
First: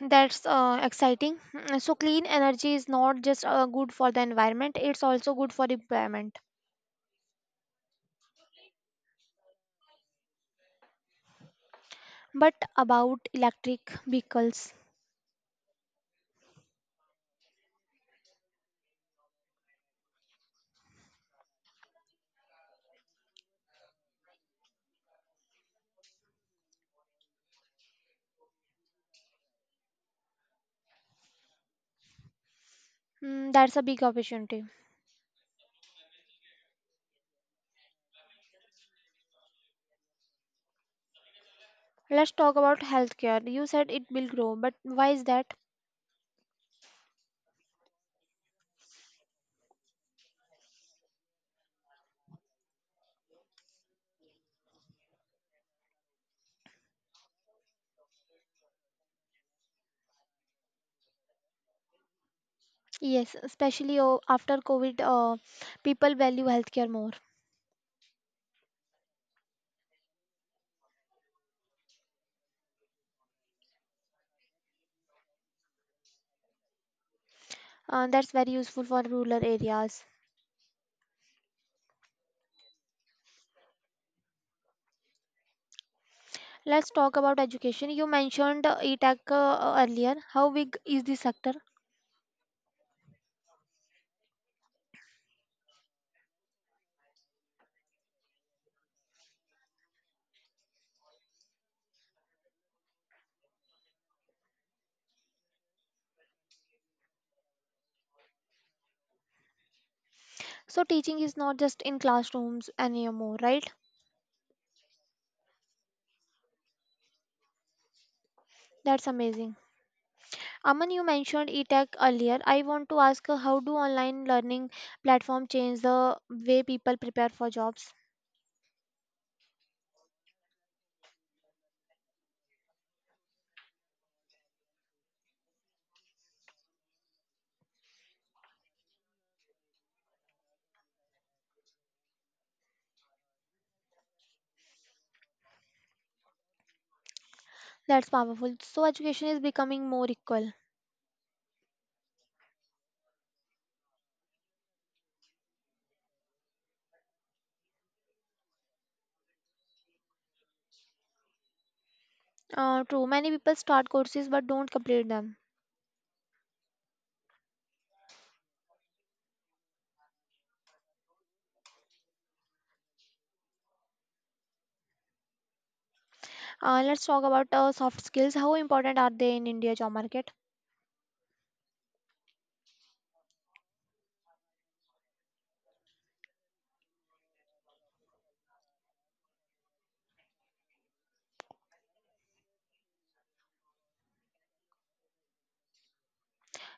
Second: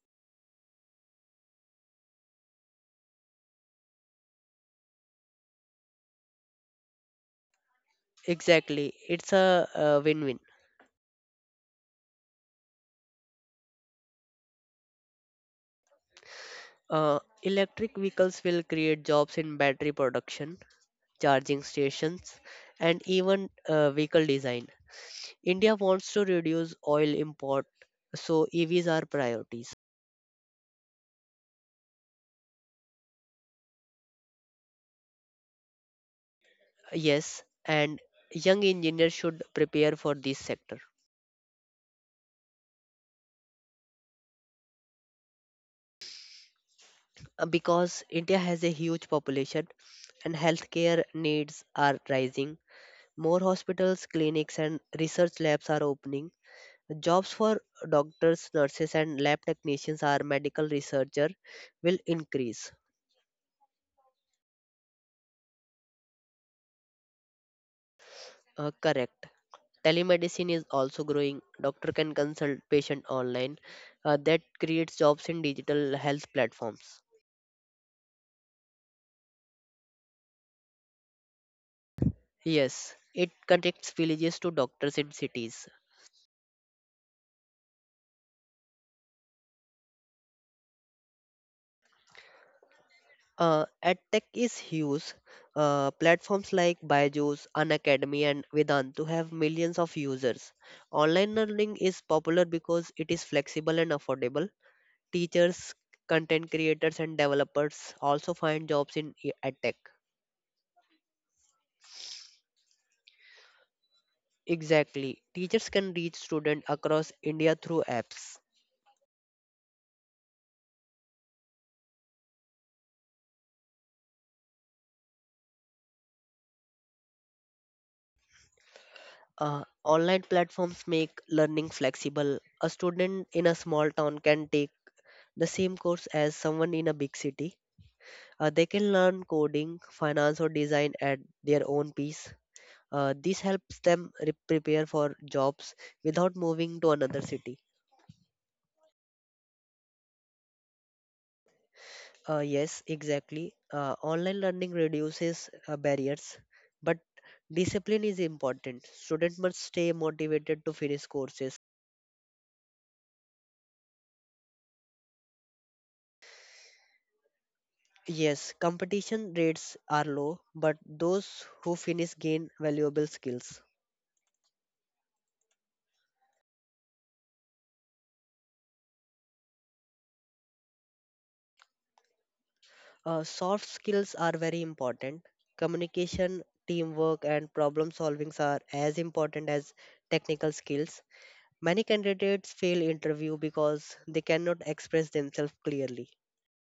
S1: That's uh, exciting. Mm, So, clean energy is not just uh, good for the environment; it's also good for employment.
S2: Exactly, it's a, uh win-win.
S1: But about electric vehicles,
S2: Uh, electric vehicles will create jobs in battery production, charging stations, and even uh, vehicle design. India wants to reduce oil import, so E Vs are priorities.
S1: mm, that's a big opportunity.
S2: Yes, and young engineers should prepare for this sector.
S1: Let's talk about healthcare. You said it will grow, but why is that?
S2: Uh, because India has a huge population and healthcare needs are rising. More hospitals, clinics, and research labs are opening. Jobs for doctors, nurses, and lab technicians or medical researcher will increase.
S1: Yes, especially uh, after COVID, uh, people value healthcare more.
S2: Uh, correct. Telemedicine is also growing. Doctor can consult patient online. Uh, that creates jobs in digital health platforms.
S1: Uh, that's very useful for rural areas.
S2: Yes, it connects villages to doctors in cities.
S1: Let's talk about education. You mentioned uh, E T A C uh, earlier. How big is this sector?
S2: Uh, EdTech is huge. Uh, platforms like Byju's, Unacademy, and Vedantu have millions of users. Online learning is popular because it is flexible and affordable. Teachers, content creators, and developers also find jobs in e- edtech.
S1: So, teaching is not just in classrooms anymore, right?
S2: Exactly. Teachers can reach students across India through apps.
S1: That's amazing. Aman, you mentioned eTech earlier. I want to ask uh, how do online learning platform change the way people prepare for jobs?
S2: Uh, online platforms make learning flexible. A student in a small town can take the same course as someone in a big city. Uh, they can learn coding, finance, or design at their own pace. Uh, this helps them re- prepare for jobs without moving to another city.
S1: That's powerful. So education is becoming more equal.
S2: Uh, yes, exactly. Uh, online learning reduces uh, barriers, but discipline is important. Student must stay motivated to finish courses.
S1: Uh, true, many people start courses but don't complete them.
S2: Yes, competition rates are low, but those who finish gain valuable skills.
S1: Uh, let's talk about uh, soft skills. How important are they in India job market?
S2: Uh, soft skills are very important. Communication, teamwork, and problem solving are as important as technical skills. Many candidates fail interview because they cannot express themselves clearly.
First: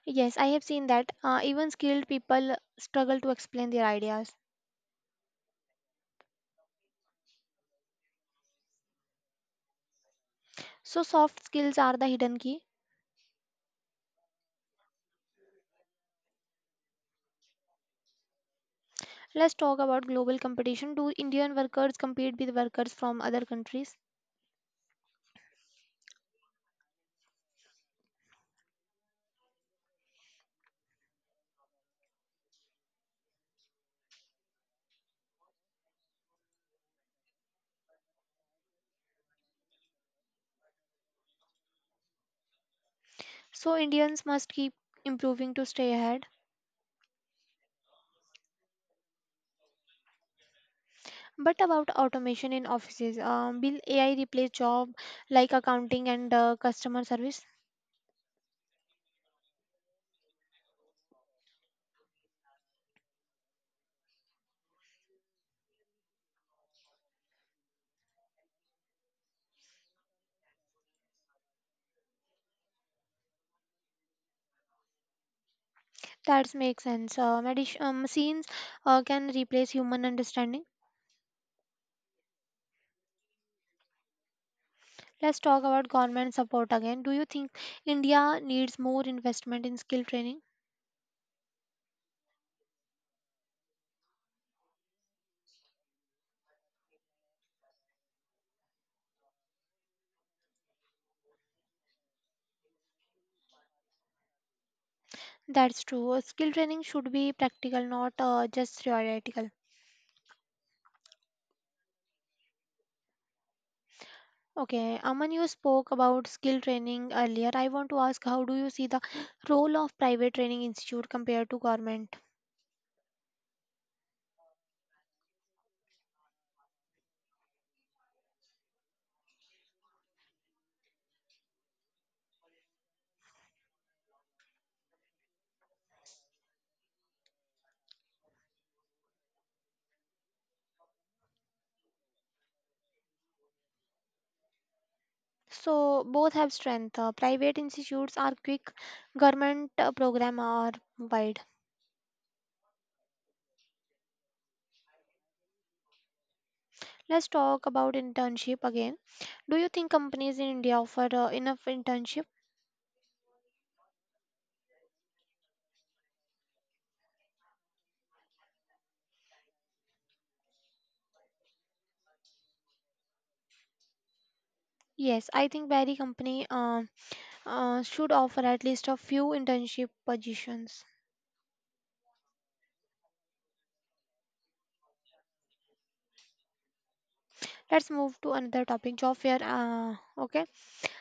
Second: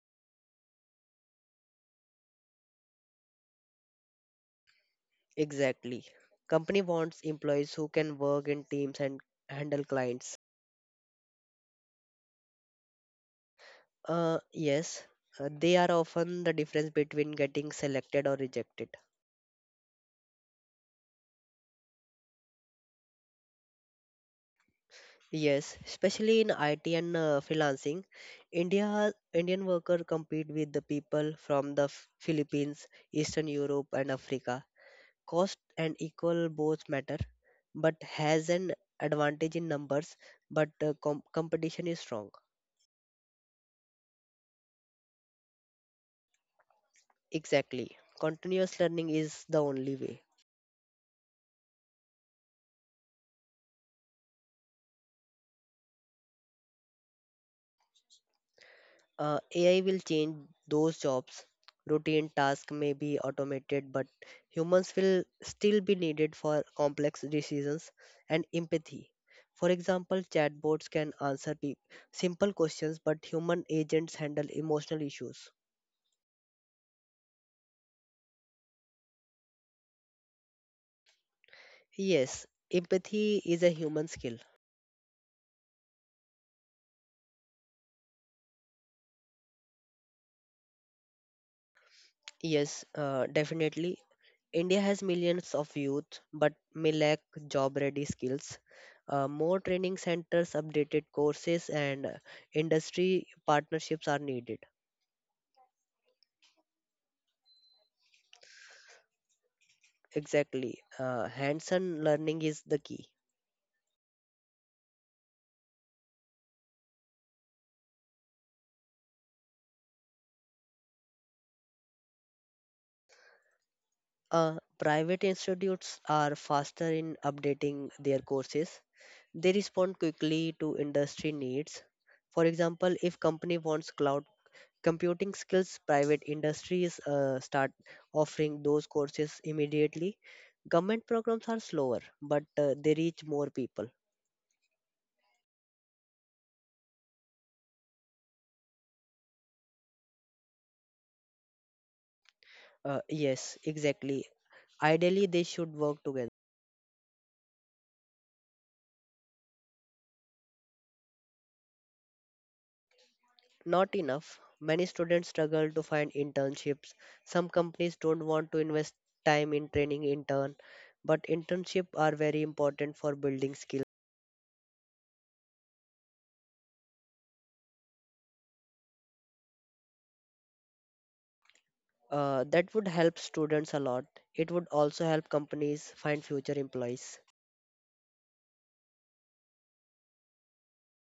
S1: Yes, I have seen that uh, even skilled people struggle to explain their ideas.
S2: Exactly. Company wants employees who can work in teams and handle clients.
S1: So soft skills are the hidden key.
S2: Uh, yes, uh, they are often the difference between getting selected or rejected.
S1: Let's talk about global competition. Do Indian workers compete with workers from other countries?
S2: Yes, especially in I T and uh, freelancing, India Indian worker compete with the people from the F- Philippines, Eastern Europe, and Africa. Cost and equal both matter, but has an advantage in numbers. But uh, com- competition is strong.
S1: So Indians must keep improving to stay ahead.
S2: Exactly. Continuous learning is the only way.
S1: But about automation in offices, um, will A I replace job like accounting and uh, customer service?
S2: Uh, A I will change those jobs. Routine tasks may be automated, but humans will still be needed for complex decisions and empathy. For example, chatbots can answer pe- simple questions, but human agents handle emotional issues.
S1: That makes sense. Um, addition, um, machines uh, can replace human understanding.
S2: Yes, empathy is a human skill.
S1: Let's talk about government support again. Do you think India needs more investment in skill training?
S2: Yes, uh, definitely. India has millions of youth, but may lack job ready skills. Uh, more training centers, updated courses, and uh, industry partnerships are needed.
S1: That's true. Uh, Skill training should be practical, not uh, just theoretical.
S2: Exactly. Uh, hands on learning is the key.
S1: Okay, Aman, you spoke about skill training earlier. I want to ask, how do you see the role of private training institute compared to government?
S2: Uh, private institutes are faster in updating their courses, they respond quickly to industry needs. For example, if company wants cloud computing skills, private industries uh, start offering those courses immediately. Government programs are slower, but uh, they reach more people.
S1: So both have strength. Uh, private institutes are quick, government uh, program are wide.
S2: Uh, yes, exactly. Ideally, they should work together.
S1: Let's talk about internship again. Do you think companies in India offer uh, enough internship?
S2: Not enough. Many students struggle to find internships. Some companies don't want to invest time in training intern, but internship are very important for building skills.
S1: Yes, I think every company uh, uh, should offer at least a few internship positions.
S2: Uh, that would help students a lot. It would also help companies find future employees.
S1: Let's move to another topic, job fair. Uh, okay.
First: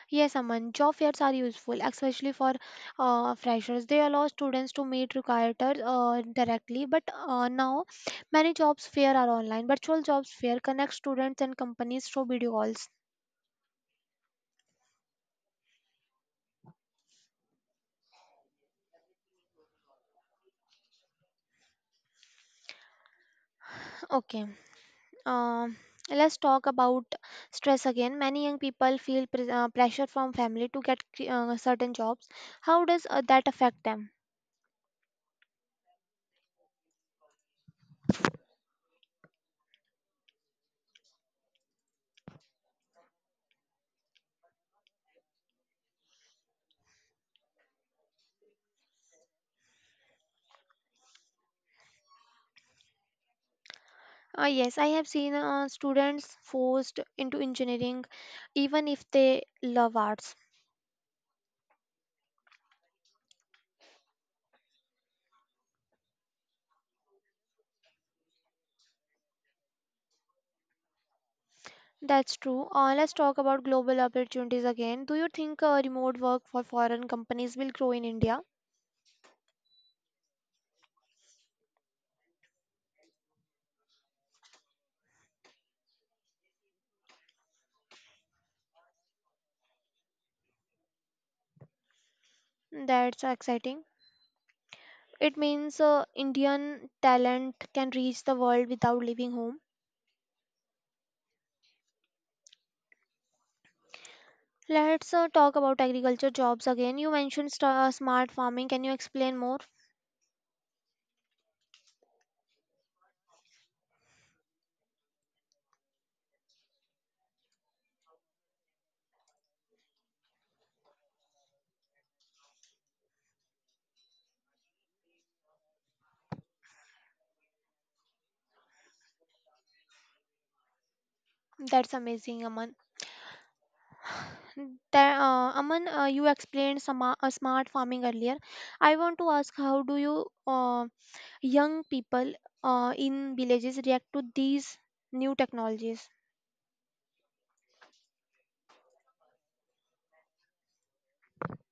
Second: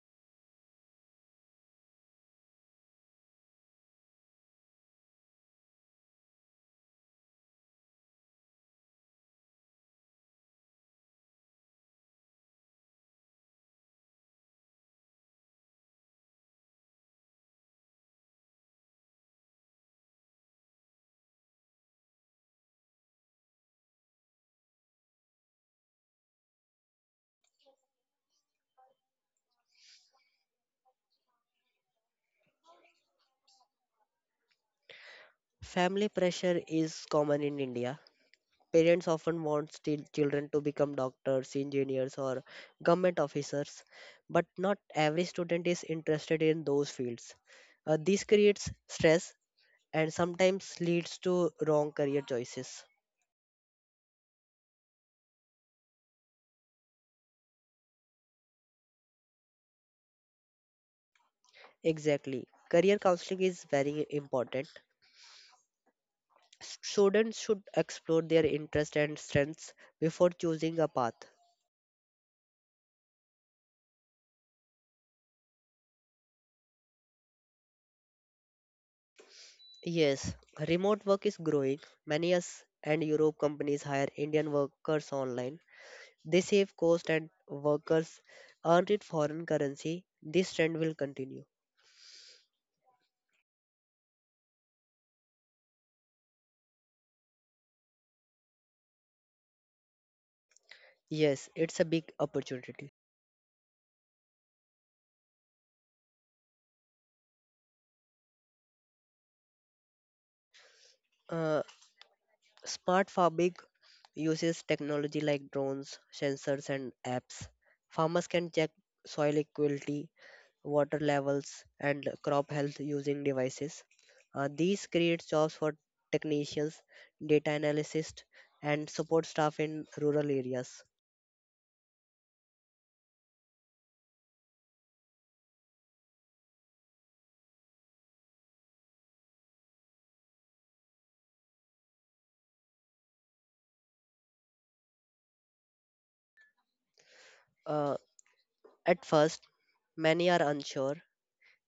S1: Yes, Aman, job fairs are useful, especially for uh, freshers. They allow students to meet recruiters uh, directly, but uh, now many jobs fair are online. Virtual jobs fair connect students and companies through video calls. Okay, um, let's talk about stress again. Many young people feel pres uh, pressure from family to get uh, certain jobs. How does uh, that affect them?
S2: Family pressure is common in India. Parents often want still children to become doctors, engineers, or government officers, but not every student is interested in those fields. Uh, this creates stress and sometimes leads to wrong career choices.
S1: Uh, yes, I have seen uh, students forced into engineering even if they love arts.
S2: Exactly. Career counseling is very important. Students should explore their interests and strengths before choosing a path.
S1: That's true. Uh, let's talk about global opportunities again. Do you think uh, remote work for foreign companies will grow in India?
S2: Yes, remote work is growing. Many U S and Europe companies hire Indian workers online. They save cost and workers earn in foreign currency. This trend will continue.
S1: That's exciting. It means uh, Indian talent can reach the world without leaving home.
S2: Yes, it's a big opportunity.
S1: Let's uh, talk about agriculture jobs again. You mentioned st- uh, smart farming. Can you explain more?
S2: Uh, Smart farming uses technology like drones, sensors, and apps. Farmers can check soil equality, water levels, and crop health using devices. Uh, these create jobs for technicians, data analysts, and support staff in rural areas.
S1: That's amazing, Aman. That, uh, Aman, uh, you explained sama- uh, smart farming earlier. I want to ask how do you um young people uh, in villages react to these new technologies.
S2: Uh, at first, many are unsure.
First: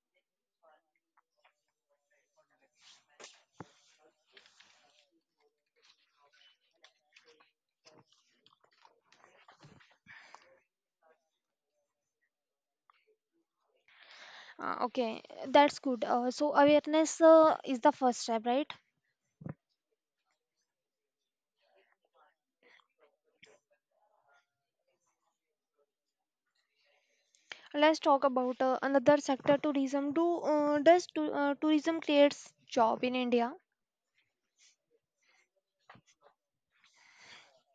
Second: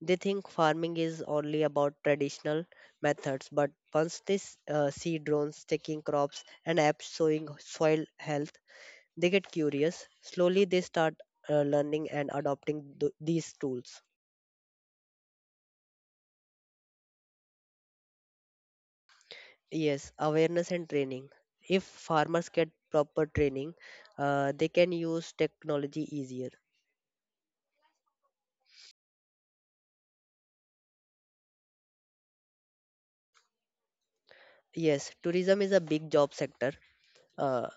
S2: They think farming is only about traditional methods, but once they s- uh, see drones checking crops and apps showing soil health, they get curious. Slowly, they start uh, learning and adopting th- these tools.
S1: Uh, okay, that's good. Uh, so awareness uh, is the first step, right?
S2: Yes, awareness and training. If farmers get proper training, uh, they can use technology easier.
S1: Let's talk about uh, another sector, tourism. Do uh, does to, uh, tourism creates job in India?
S2: Yes, tourism is a big job sector. Uh,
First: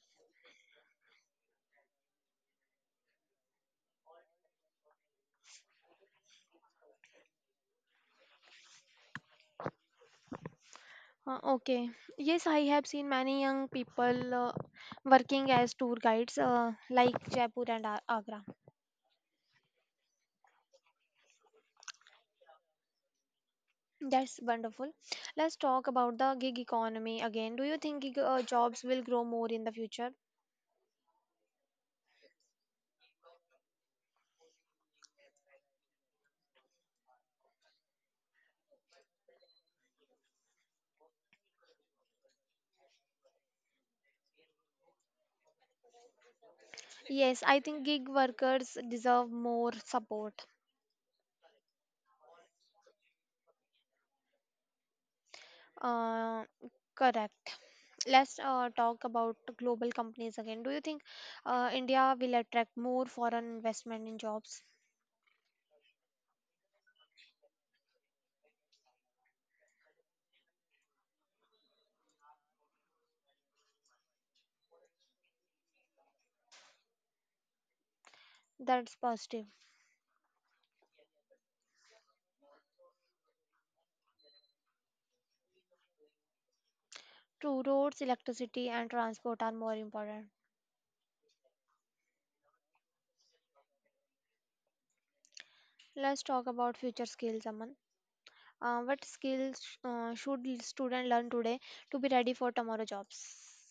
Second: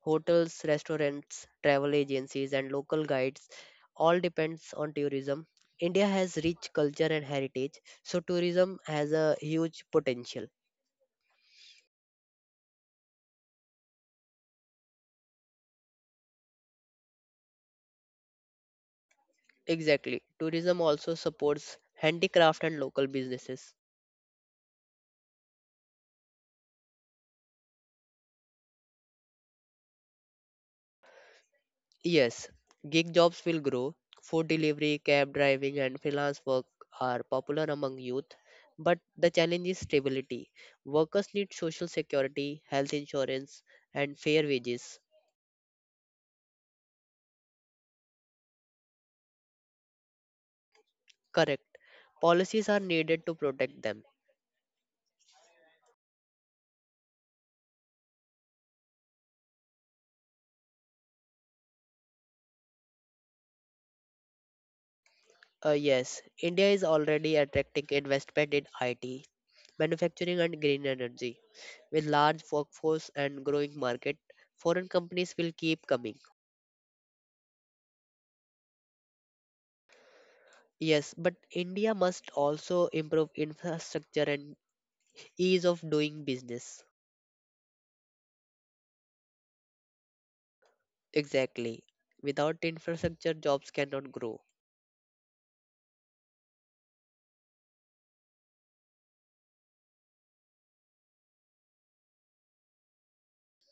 S2: Hotels, restaurants, travel agencies, and local guides all depends on tourism. India has rich culture and heritage, so tourism has a huge potential.
S1: Uh, okay. Yes, I have seen many young people uh, working as tour guides uh, like Jaipur and Ag- agra.
S2: Exactly. Tourism also supports handicraft and local businesses.
S1: That's wonderful. Let's talk about the gig economy again. Do you think gig uh, jobs will grow more in the future?
S2: Yes, gig jobs will grow. Food delivery, cab driving, and freelance work are popular among youth. But the challenge is stability. Workers need social security, health insurance, and fair wages.
S1: Yes, I think gig workers deserve more support.
S2: Correct. Policies are needed to protect them.
S1: Uh, correct. Let's uh, talk about global companies again. Do you think uh, India will attract more foreign investment in jobs?
S2: Uh, yes, India is already attracting investment in I T, manufacturing, and green energy. With large workforce and growing market, foreign companies will keep coming.
S1: That's positive.
S2: Yes, but India must also improve infrastructure and ease of doing business.
S1: True, roads, electricity, and transport are more important.
S2: Exactly. Without infrastructure, jobs cannot grow.
S1: Let's talk about future skills, Aman. Uh, what skills uh, should students learn today to be ready for tomorrow jobs?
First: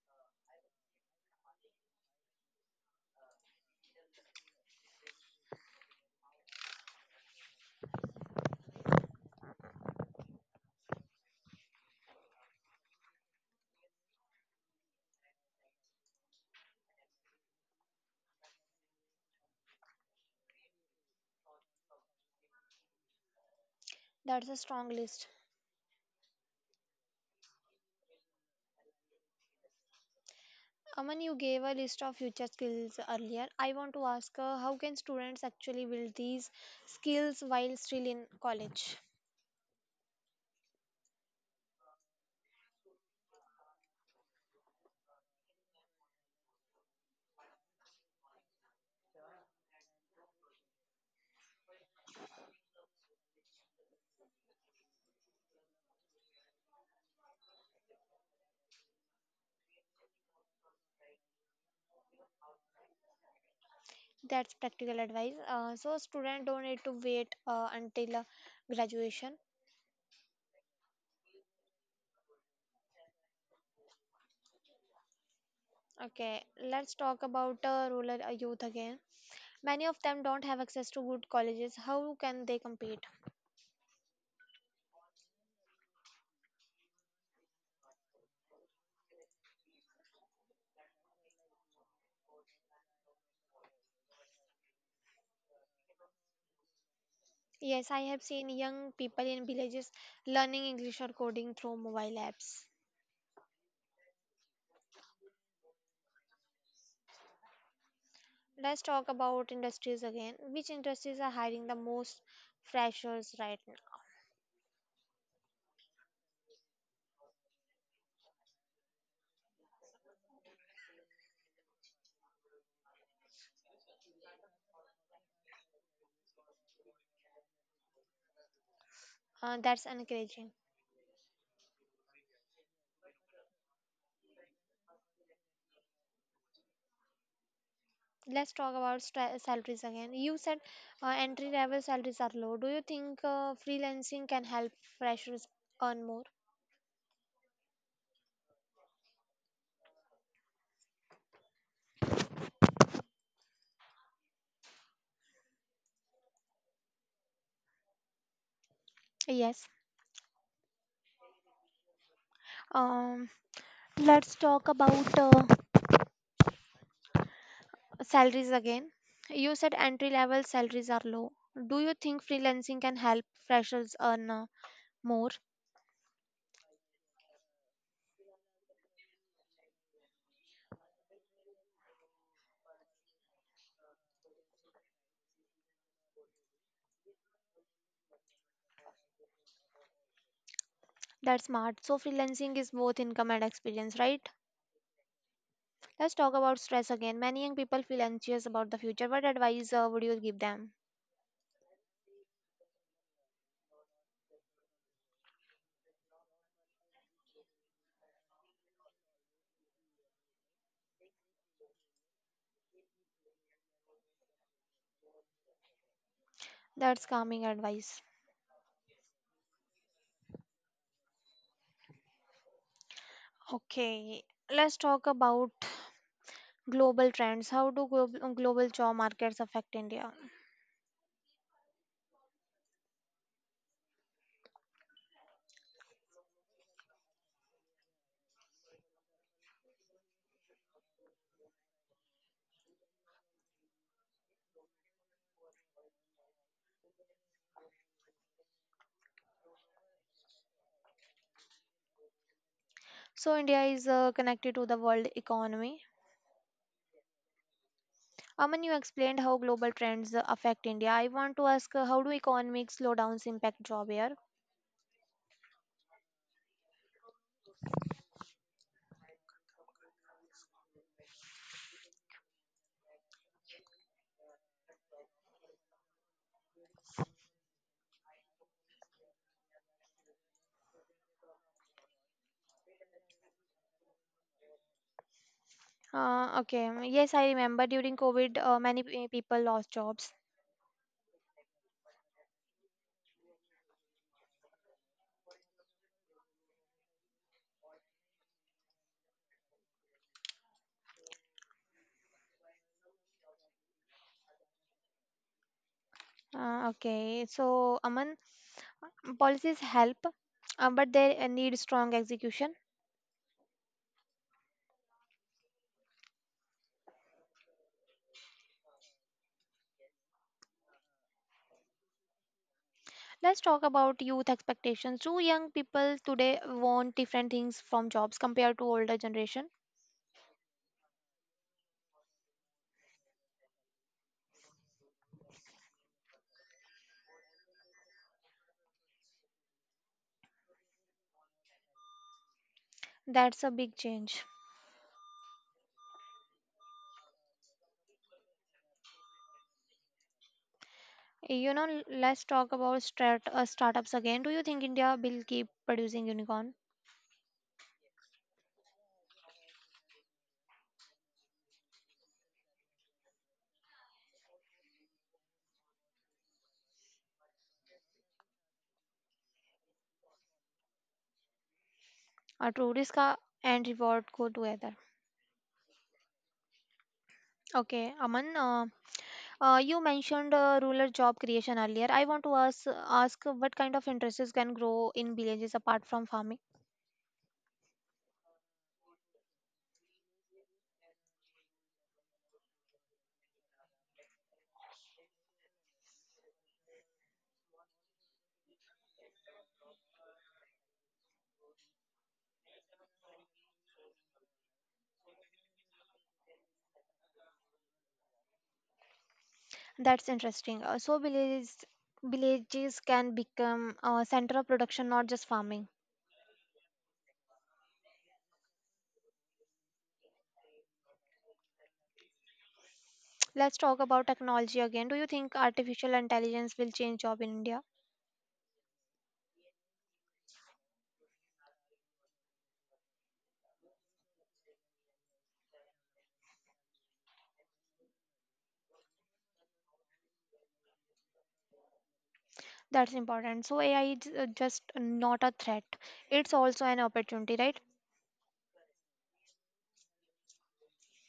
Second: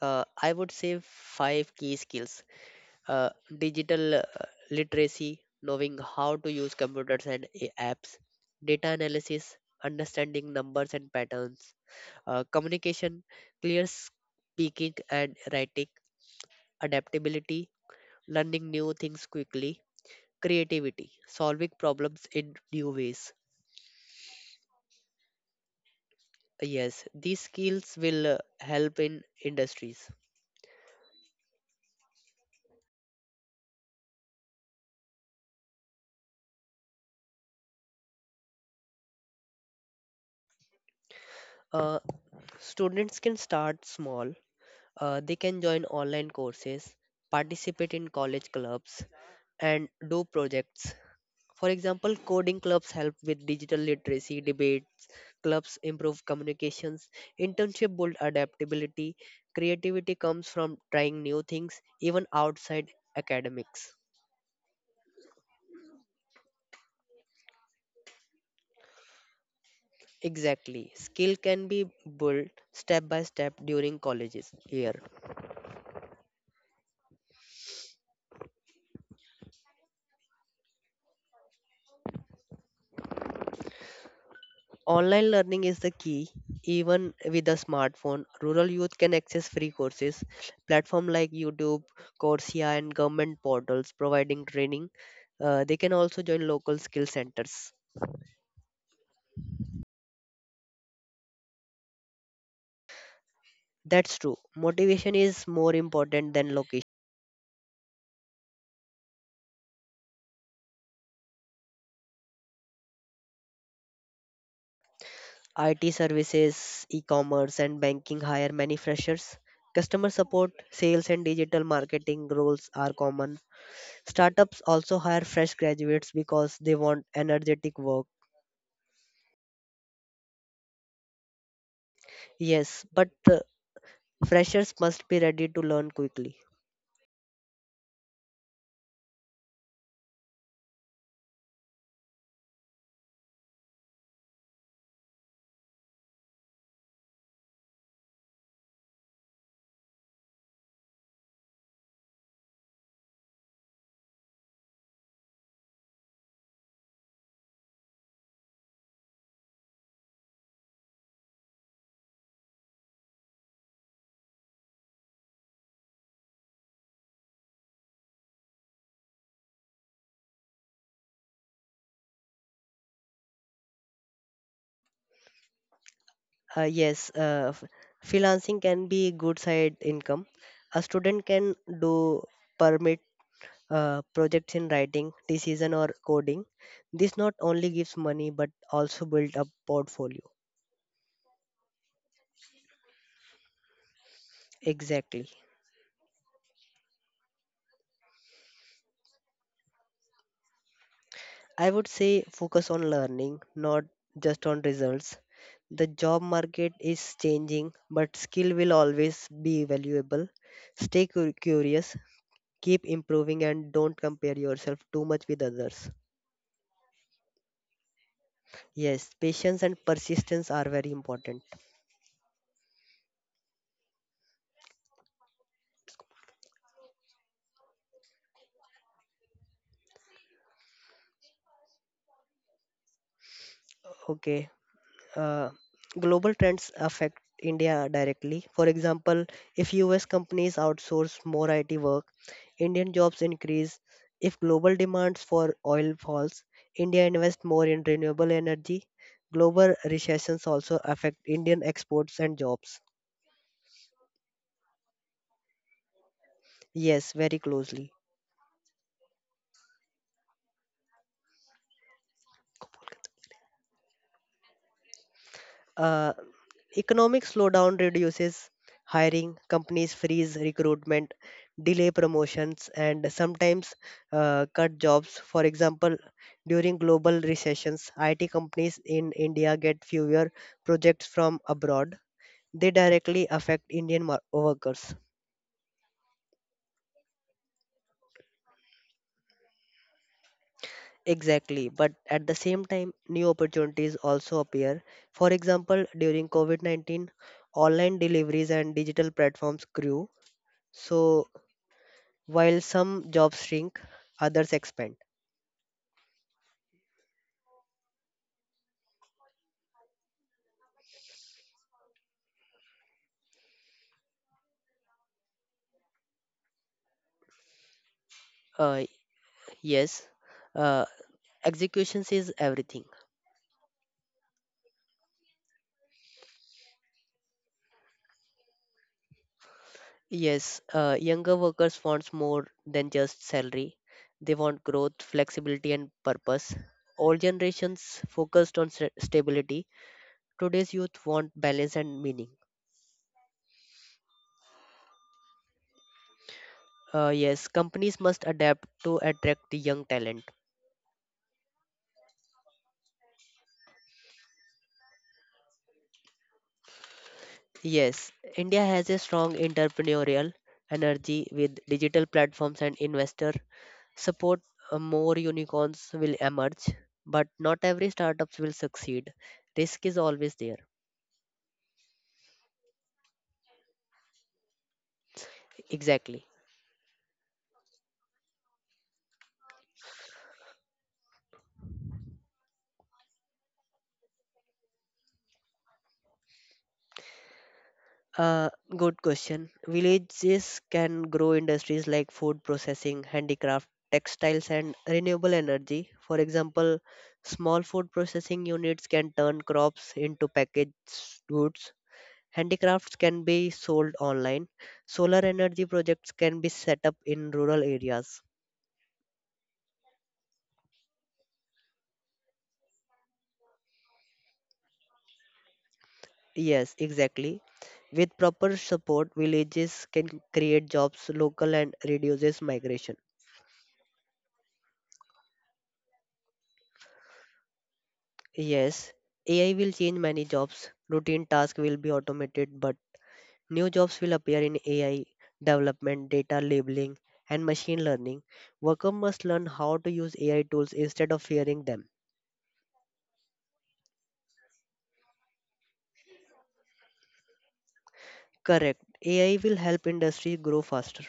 S2: Uh, I would say five key skills: uh, digital uh, literacy, knowing how to use computers and a- apps; data analysis, understanding numbers and patterns; uh, communication, clear speaking and writing; adaptability, learning new things quickly; creativity, solving problems in new ways.
S1: That's a strong list.
S2: Yes, these skills will uh, help in industries.
S1: Aman, you gave a list of future skills earlier. I want to ask uh, how can students actually build these skills while still in college?
S2: Uh, Students can start small. Uh, they can join online courses, participate in college clubs, and do projects. For example, coding clubs help with digital literacy, debate clubs improve communications, internship build adaptability, creativity comes from trying new things even outside academics.
S1: That's practical advice. Uh, so, students don't need to wait uh, until uh, graduation.
S2: Exactly. Skill can be built step by step during colleges year.
S1: Okay, let's talk about uh, rural uh, youth again. Many of them don't have access to good colleges. How can they compete?
S2: Online learning is the key. Even with a smartphone, rural youth can access free courses. Platform like YouTube, Coursera, and government portals providing training. Uh, they can also join local skill centers.
S1: Yes, I have seen young people in villages learning English or coding through mobile apps.
S2: That's true. Motivation is more important than location.
S1: Let's talk about industries again. Which industries are hiring the most freshers right now?
S2: I T services, e-commerce, and banking hire many freshers. Customer support, sales, and digital marketing roles are common. Startups also hire fresh graduates because they want energetic work.
S1: Uh, that's encouraging.
S2: Yes, but uh, freshers must be ready to learn quickly.
S1: Let's talk about stra- salaries again. You said uh, entry level salaries are low. Do you think uh, freelancing can help freshers earn more? Yes. Um, let's talk about uh, salaries again. You said entry level salaries are low. Do you think freelancing can help freshers earn uh, more?
S2: Uh, yes, uh, f- Freelancing can be good side income. A student can do permit uh, projects in writing, decision or coding. This not only gives money but also build a portfolio.
S1: That's smart. So freelancing is both income and experience, right?
S2: Exactly.
S1: Let's talk about stress again. Many young people feel anxious about the future. What advice uh, would you give them?
S2: I would say focus on learning, not just on results. The job market is changing, but skill will always be valuable. Stay cu- curious. Keep improving and don't compare yourself too much with others.
S1: That's calming advice.
S2: Yes, patience and persistence are very important.
S1: Okay, let's talk about global trends. How do global, global job markets affect India?
S2: Okay, uh, global trends affect India directly. For example, if U S companies outsource more I T work, Indian jobs increase. If global demands for oil falls, India invests more in renewable energy. Global recessions also affect Indian exports and jobs.
S1: So, India is uh, connected to the world economy.
S2: Yes, very closely.
S1: Aman, you explained how global trends uh, affect India. I want to ask uh, how do economic slowdowns impact job here?
S2: Uh, Economic slowdown reduces hiring. Companies freeze recruitment, delay promotions, and sometimes uh, cut jobs. For example, during global recessions, I T companies in India get fewer projects from abroad. They directly affect Indian mar- workers.
S1: Uh, okay, yes, I remember during COVID, uh, many pe- people lost jobs.
S2: Exactly, but at the same time, new opportunities also appear. For example, during COVID nineteen, online deliveries and digital platforms grew. So, while some jobs shrink, others expand.
S1: Uh, okay, so Aman, policies help, uh, but they uh, need strong execution.
S2: Uh, yes, uh, executions is everything.
S1: Let's talk about youth expectations. Do young people today want different things from jobs compared to older generation?
S2: Yes, uh, younger workers wants more than just salary. They want growth, flexibility, and purpose. Old generations focused on sta- stability. Today's youth want balance and meaning.
S1: That's a big change.
S2: Uh, yes, companies must adapt to attract the young talent.
S1: You know, l- let's talk about start, uh, startups again. Do you think India will keep producing unicorn?
S2: Yes, India has a strong entrepreneurial energy with digital platforms and investor support. uh, More unicorns will emerge, but not every startups will succeed. Risk is always there.
S1: A true risk uh, and reward go together.
S2: Exactly.
S1: Okay, Aman, uh, uh, you mentioned uh, rural job creation earlier. I want to ask, ask what kind of industries can grow in villages apart from farming?
S2: Uh, Good question. Villages can grow industries like food processing, handicraft, textiles, and renewable energy. For example, small food processing units can turn crops into packaged goods. Handicrafts can be sold online. Solar energy projects can be set up in rural areas.
S1: That's interesting. Uh, so villages villages can become a center of production, not just farming.
S2: Yes, exactly. With proper support, villages can create jobs local and reduces migration.
S1: Let's talk about technology again. Do you think artificial intelligence will change job in India?
S2: Yes, A I will change many jobs. Routine tasks will be automated, but new jobs will appear in A I development, data labeling, and machine learning. Workers must learn how to use A I tools instead of fearing them.
S1: That's important. So A I is uh, just not a threat. It's also an opportunity, right?
S2: Correct. A I will help industry grow faster.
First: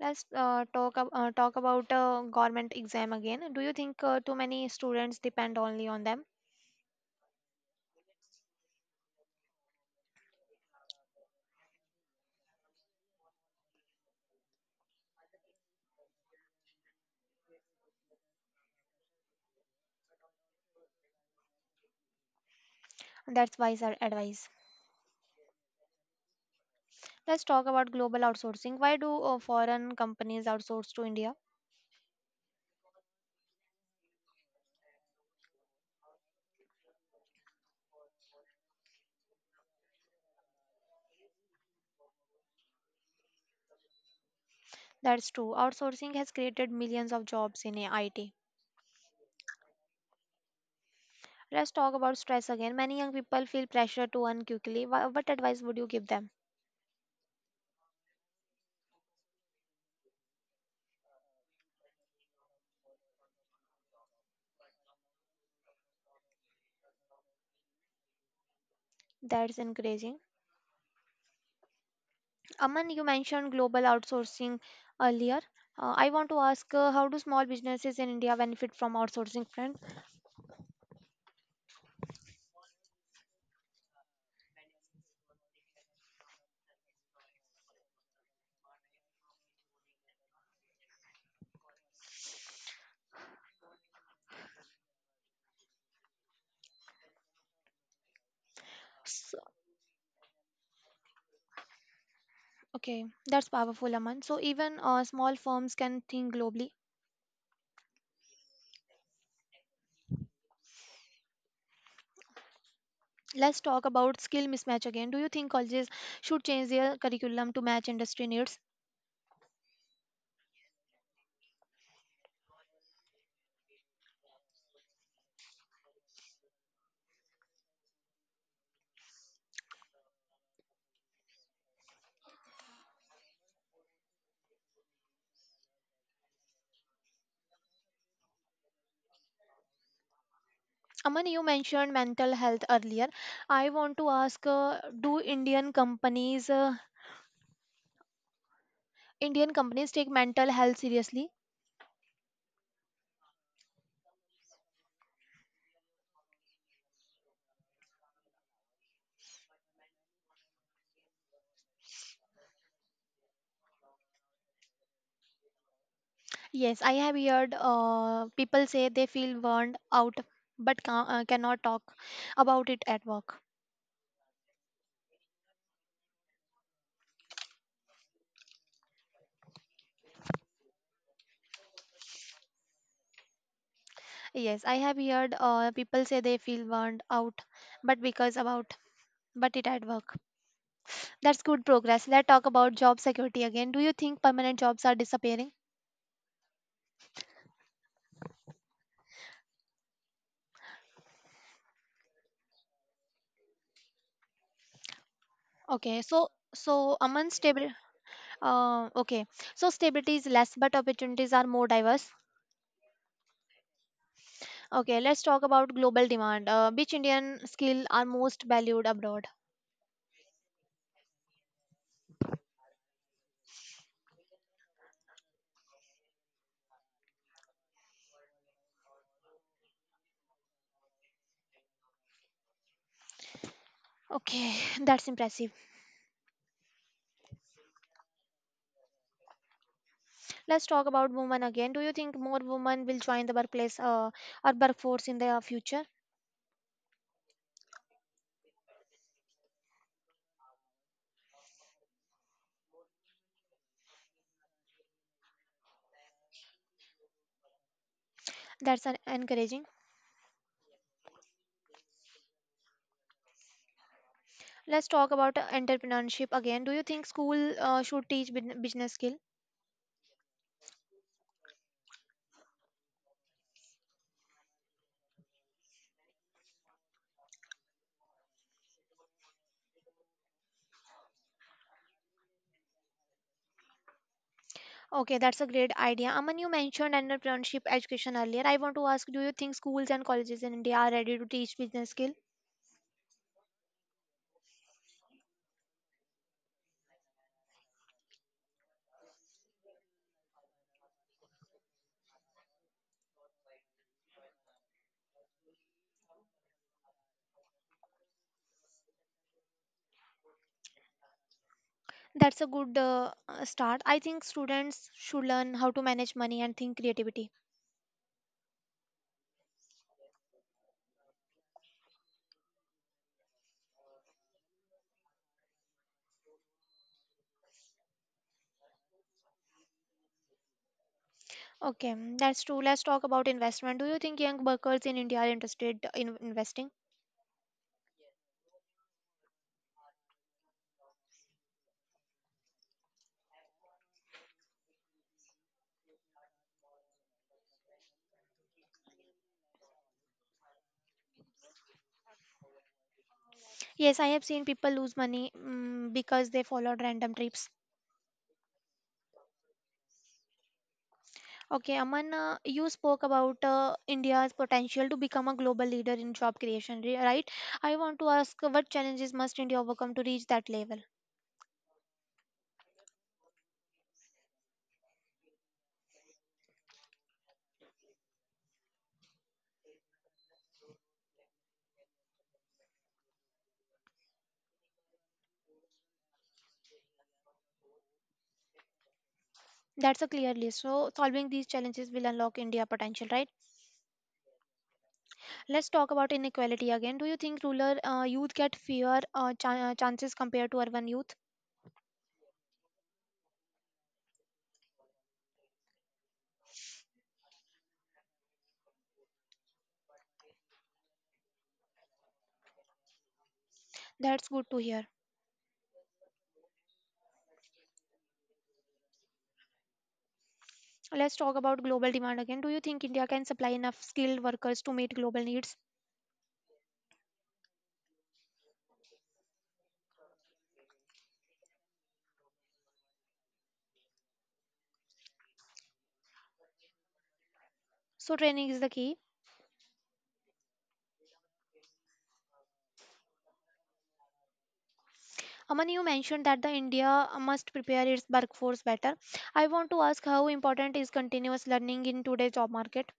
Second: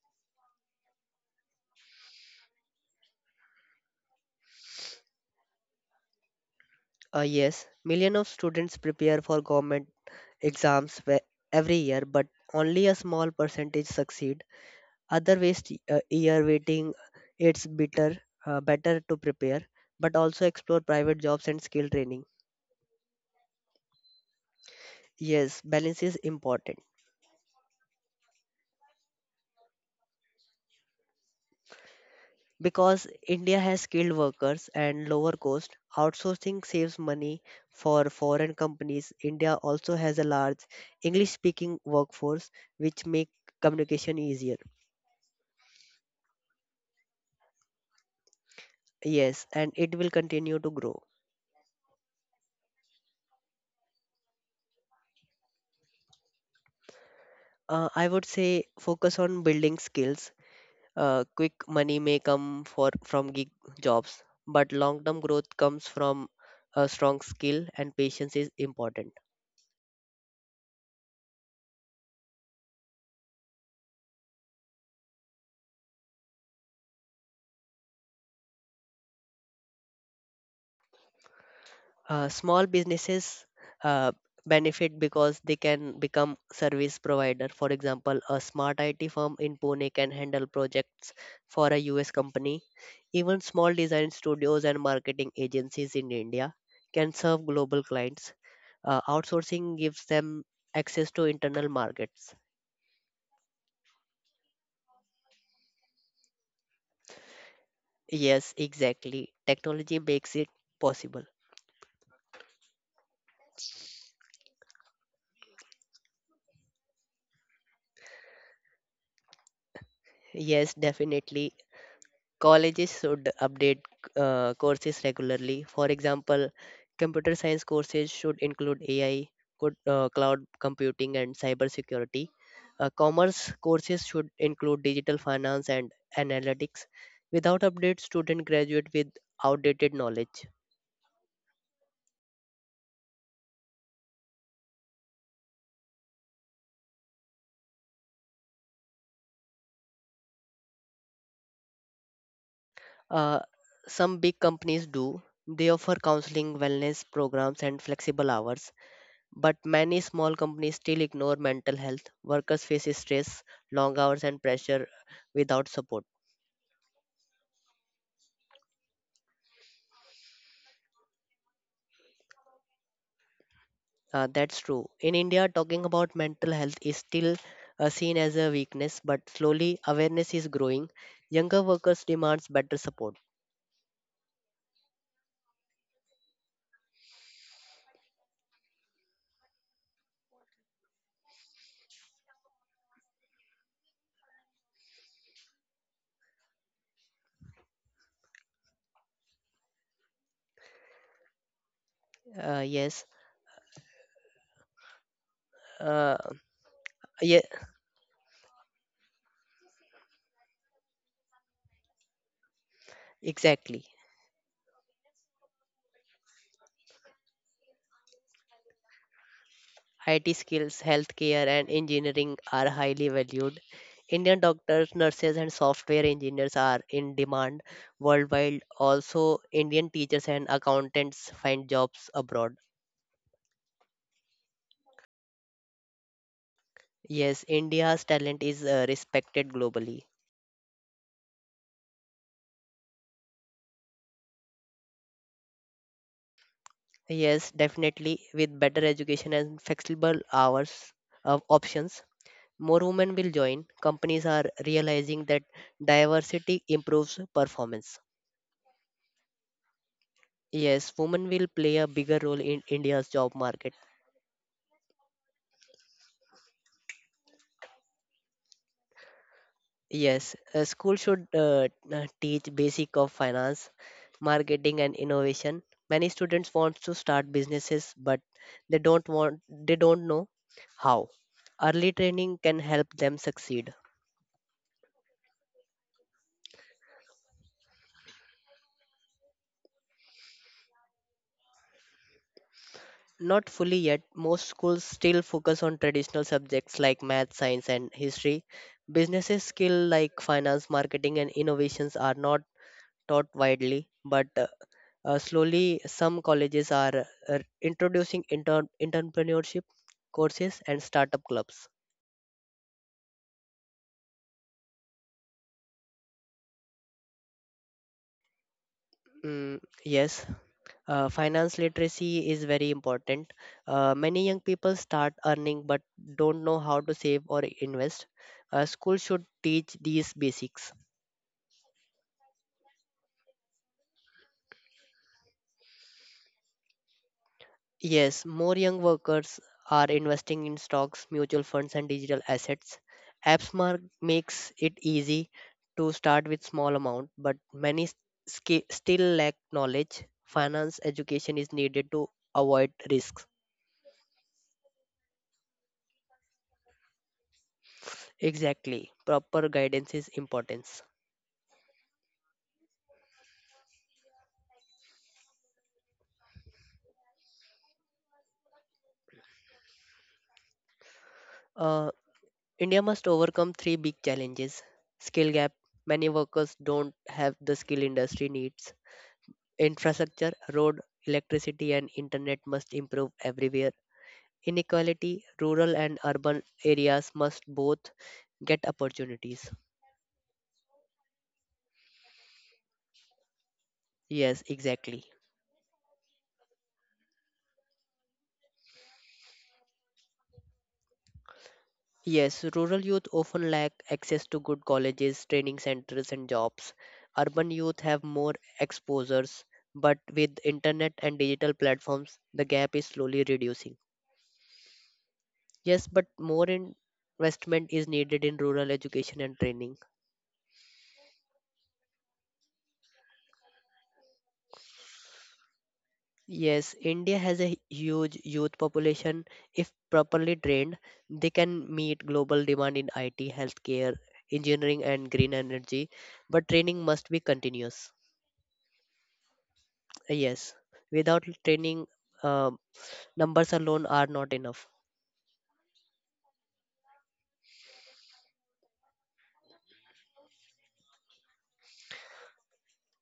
S1: Let's uh, talk ab- uh, talk about uh, government exam again. Do you think uh, too many students depend only on them?
S2: Uh, yes, millions of students prepare for government exams whe- every year, but only a small percentage succeed. Other waste a year waiting. It's better, uh, better to prepare, but also explore private jobs and skill training.
S1: That's wise ad- advice.
S2: Yes, balance is important
S1: Let's talk about global outsourcing. Why do uh, foreign companies outsource to India?
S2: because India has skilled workers and lower cost. Outsourcing saves money for foreign companies. India also has a large English-speaking workforce, which make communication easier.
S1: That's true. Outsourcing has created millions of jobs in I T.
S2: Yes, and it will continue to grow.
S1: Let's talk about stress again. Many young people feel pressure to earn quickly. Wha- What advice would you give them?
S2: Uh, I would say focus on building skills. Uh, quick money may come for from gig jobs, but long-term growth comes from a strong skill and patience is important.
S1: That's encouraging. Aman, you mentioned global outsourcing earlier. Uh, I want to ask uh, how do small businesses in India benefit from outsourcing trend?
S2: Uh, small businesses uh, benefit because they can become service provider. For example, a smart I T firm in Pune can handle projects for a U S company. Even small design studios and marketing agencies in India can serve global clients. Uh,
S1: S-
S2: outsourcing gives them access to internal markets.
S1: okay, that's powerful, Aman. So even uh, small firms can think globally.
S2: Yes, exactly. Technology makes it possible.
S1: Let's talk about skill mismatch again. Do you think colleges should change their curriculum to match industry needs?
S2: Yes, definitely. Colleges should update uh, courses regularly. For example, computer science courses should include A I, good, uh, cloud computing, and cybersecurity. Uh, commerce courses should include digital finance and analytics. Without updates, students graduate with outdated knowledge.
S1: Aman, you mentioned mental health earlier. I want to ask, uh, do Indian companies uh, Indian companies take mental health seriously?
S2: Uh, some big companies do. They offer counseling, wellness programs, and flexible hours. But many small companies still ignore mental health. Workers face stress, long hours, and pressure without support.
S1: Yes, I have heard uh, people say they feel burned out but ca- uh, cannot talk about it at work.
S2: Uh, that's true. In India, talking about mental health is still uh, seen as a weakness, but slowly awareness is growing. Younger workers demands better support.
S1: Yes, I have heard uh, people say they feel burned out but because about but it at work. That's good progress. Let's talk about job security again. Do you think permanent jobs are disappearing?
S2: Uh, yes.
S1: Okay,
S2: Uh,
S1: so so Aman
S2: yeah.
S1: stable. Uh, okay, so stability is less, but opportunities are more diverse.
S2: Exactly.
S1: Okay, let's talk about global demand. Uh, which Indian skill are most valued abroad?
S2: I T skills, healthcare, and engineering are highly valued. Indian doctors, nurses, and software engineers are in demand worldwide. Also, Indian teachers and accountants find jobs abroad.
S1: Okay, that's impressive.
S2: Yes, India's talent is uh, respected globally.
S1: Let's talk about women again. Do you think more women will join the workplace uh, or workforce in the uh, future?
S2: Yes, definitely, with better education and flexible hours of options, more women will join. Companies are realizing that diversity improves performance.
S1: That's an encouraging.
S2: Yes, women will play a bigger role in India's job market.
S1: Let's talk about uh, entrepreneurship again. Do you think school uh, should teach bus- business skill?
S2: Yes, a school should uh, uh, teach basic of finance, marketing and innovation. Many students want to start businesses but they don't want they don't know how. Early training can help them succeed.
S1: Okay, that's a great idea. Aman, you mentioned entrepreneurship education earlier. I want to ask, do you think schools and colleges in India are ready to teach business skill?
S2: Not fully yet, most schools still focus on traditional subjects like math, science and history. Businesses skill like finance, marketing and innovations are not taught widely, but uh, uh, slowly some colleges are uh, introducing inter- entrepreneurship courses and startup clubs.
S1: That's a good uh, uh, start. I think students should learn how to manage money and think creativity.
S2: Mm, yes, uh, finance literacy is very important. Uh, many young people start earning but don't know how to save or invest. Uh, school should teach these basics.
S1: Okay, mm, that's true. Let's talk about investment. Do you think young workers in India are interested in investing?
S2: Yes, more young workers are investing in stocks, mutual funds, and digital assets. AppSmart makes it easy to start with small amount, but many s- ski- still lack knowledge. Finance education is needed to avoid risks.
S1: Yes, I have seen people lose money mm because they followed random trips.
S2: Exactly, proper guidance is important.
S1: Okay, Aman, uh, you spoke about uh, India's potential to become a global leader in job creation, ri- right? I want to ask uh, what challenges must India overcome to reach that level?
S2: Uh, India must overcome three big challenges: skill gap. Many workers don't have the skill industry needs. Infrastructure, road, electricity, and internet must improve everywhere. Inequality, rural and urban areas must both get opportunities.
S1: That's a clear list. So, solving these challenges will unlock India potential, right?
S2: Yes, exactly.
S1: Let's talk about inequality again. Do you think rural uh, youth get fewer uh, chan- uh, chances compared to urban youth?
S2: Yes, rural youth often lack access to good colleges, training centers, and jobs. Urban youth have more exposures, but with internet and digital platforms, the gap is slowly reducing.
S1: That's good to hear.
S2: Yes, but more investment is needed in rural education and training.
S1: Let's talk about global demand again. Do you think India can supply enough skilled workers to meet global needs?
S2: Yes, India has a huge youth population. If properly trained, they can meet global demand in I T, healthcare, engineering, and green energy. But training must be continuous.
S1: So, training is the key.
S2: Yes, without training, uh, numbers alone are not enough.
S1: Aman, you mentioned that the India must prepare its workforce better. I want to ask how important is continuous learning in today's job market?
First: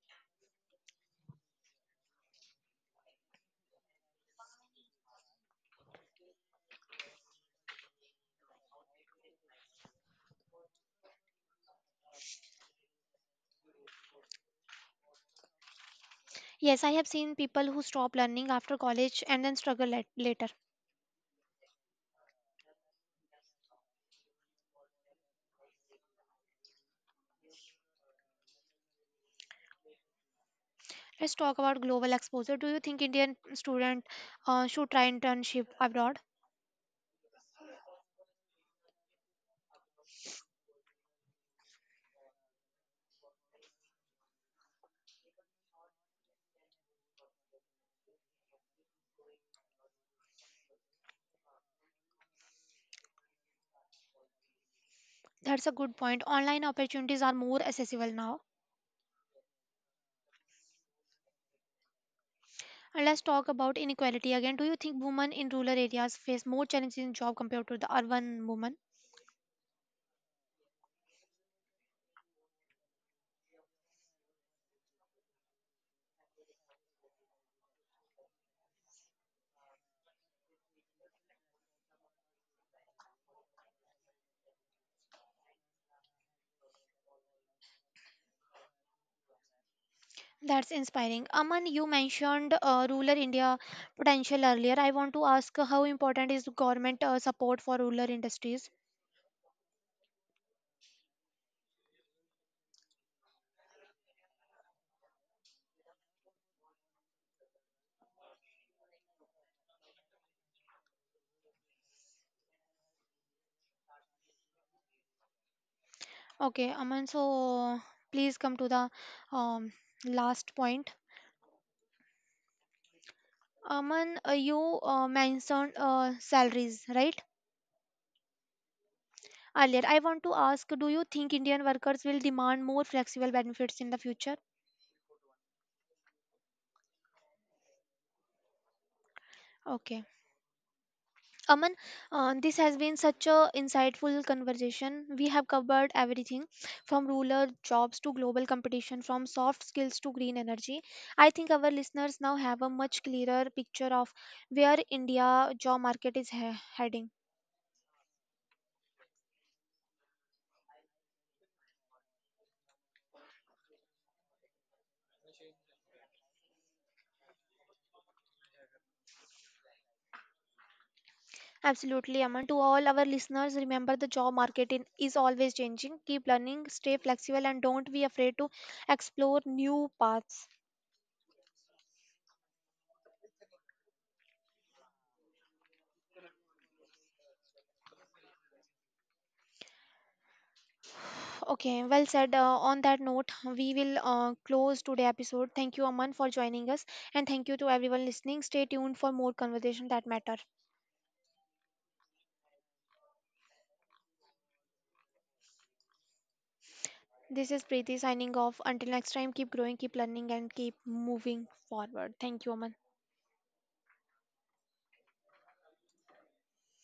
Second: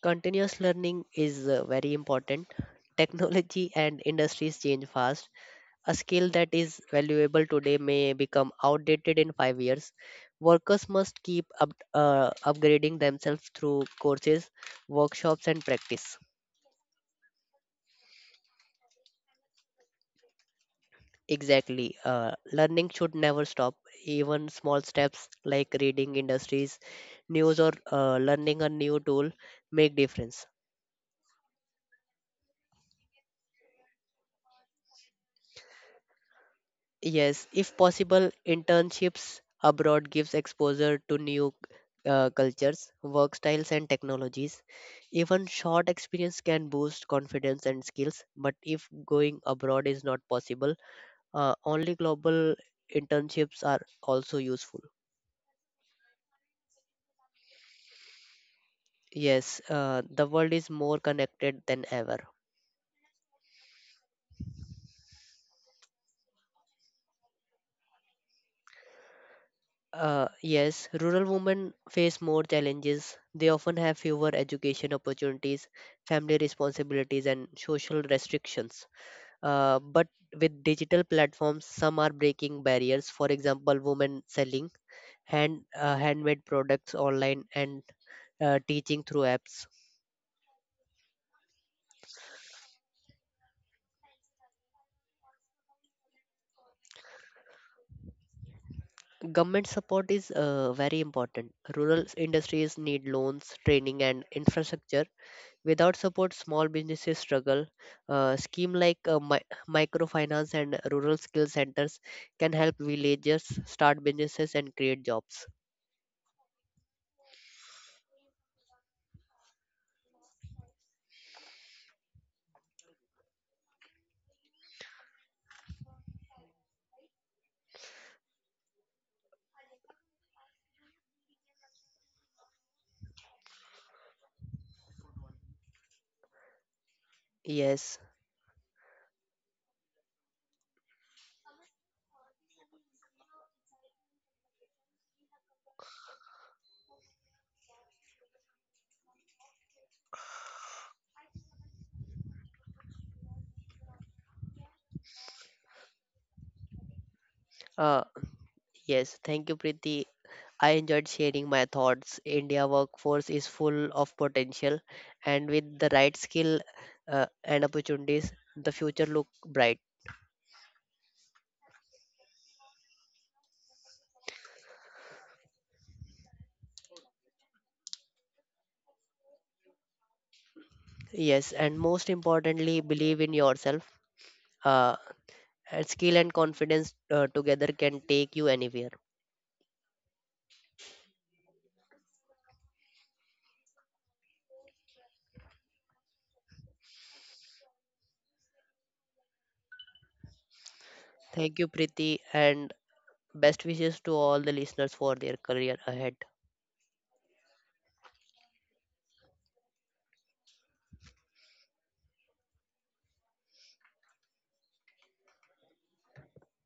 S2: Continuous learning is uh, very important. Technology and industries change fast. A skill that is valuable today may become outdated in five years. Workers must keep up, uh, upgrading themselves through courses, workshops, and practice.
S1: Yes, I have seen people who stop learning after college and then struggle lat- later.
S2: Exactly. Uh, learning should never stop. Even small steps like reading industries, news, or uh, learning a new tool make difference.
S1: Let's talk about global exposure. Do you think Indian student uh, should try internship abroad?
S2: Yes, if possible, internships abroad gives exposure to new uh, cultures, work styles, and technologies. Even short experience can boost confidence and skills. But if going abroad is not possible, uh, only global internships are also useful.
S1: That's a good point. Online opportunities are more accessible now.
S2: Yes, uh, the world is more connected than ever.
S1: And let's talk about inequality again. Do you think women in rural areas face more challenges in job compared to the urban women?
S2: Uh, yes, rural women face more challenges. They often have fewer education opportunities, family responsibilities, and social restrictions. Uh, but with digital platforms, some are breaking barriers. For example, women selling hand uh, handmade products online and uh, teaching through apps.
S1: That's inspiring. Aman, you mentioned uh, rural India potential earlier. I want to ask uh, how important is government uh, support for rural industries?
S2: Government support is uh, very important. Rural industries need loans, training, and infrastructure. Without support, small businesses struggle. Uh, scheme like uh, mi- microfinance and rural skill centers can help villagers start businesses and create jobs.
S1: Okay, Aman, so please come to the um, last point. Aman, uh, you uh, mentioned uh, salaries, right? Earlier, I want to ask, do you think Indian workers will demand more flexible benefits in the future?
S2: Yes,
S1: Okay. Aman, uh, this has been such a insightful conversation. We have covered everything from rural jobs to global competition, from soft skills to green energy. I think our listeners now have a much clearer picture of where India job market is he- heading.
S2: uh, yes. Thank you, Preeti. I enjoyed sharing my thoughts. India workforce is full of potential, and with the right skill uh, and opportunities, the future look bright.
S1: Absolutely, Aman. To all our listeners, remember the job market in, is always changing. Keep learning, stay flexible, and don't be afraid to explore new paths.
S2: Yes, and most importantly, believe in yourself. Uh, and skill and confidence uh, together can take you anywhere.
S1: Okay, well said. Uh, on that note, we will uh, close today episode. Thank you, Aman, for joining us, and thank you to everyone listening. Stay tuned for more conversation that matter.
S2: Thank you, Priti, and best wishes to all the listeners for their career ahead.
S1: This is Preeti signing off. Until next time, keep growing, keep learning, and keep moving forward. Thank you, Aman.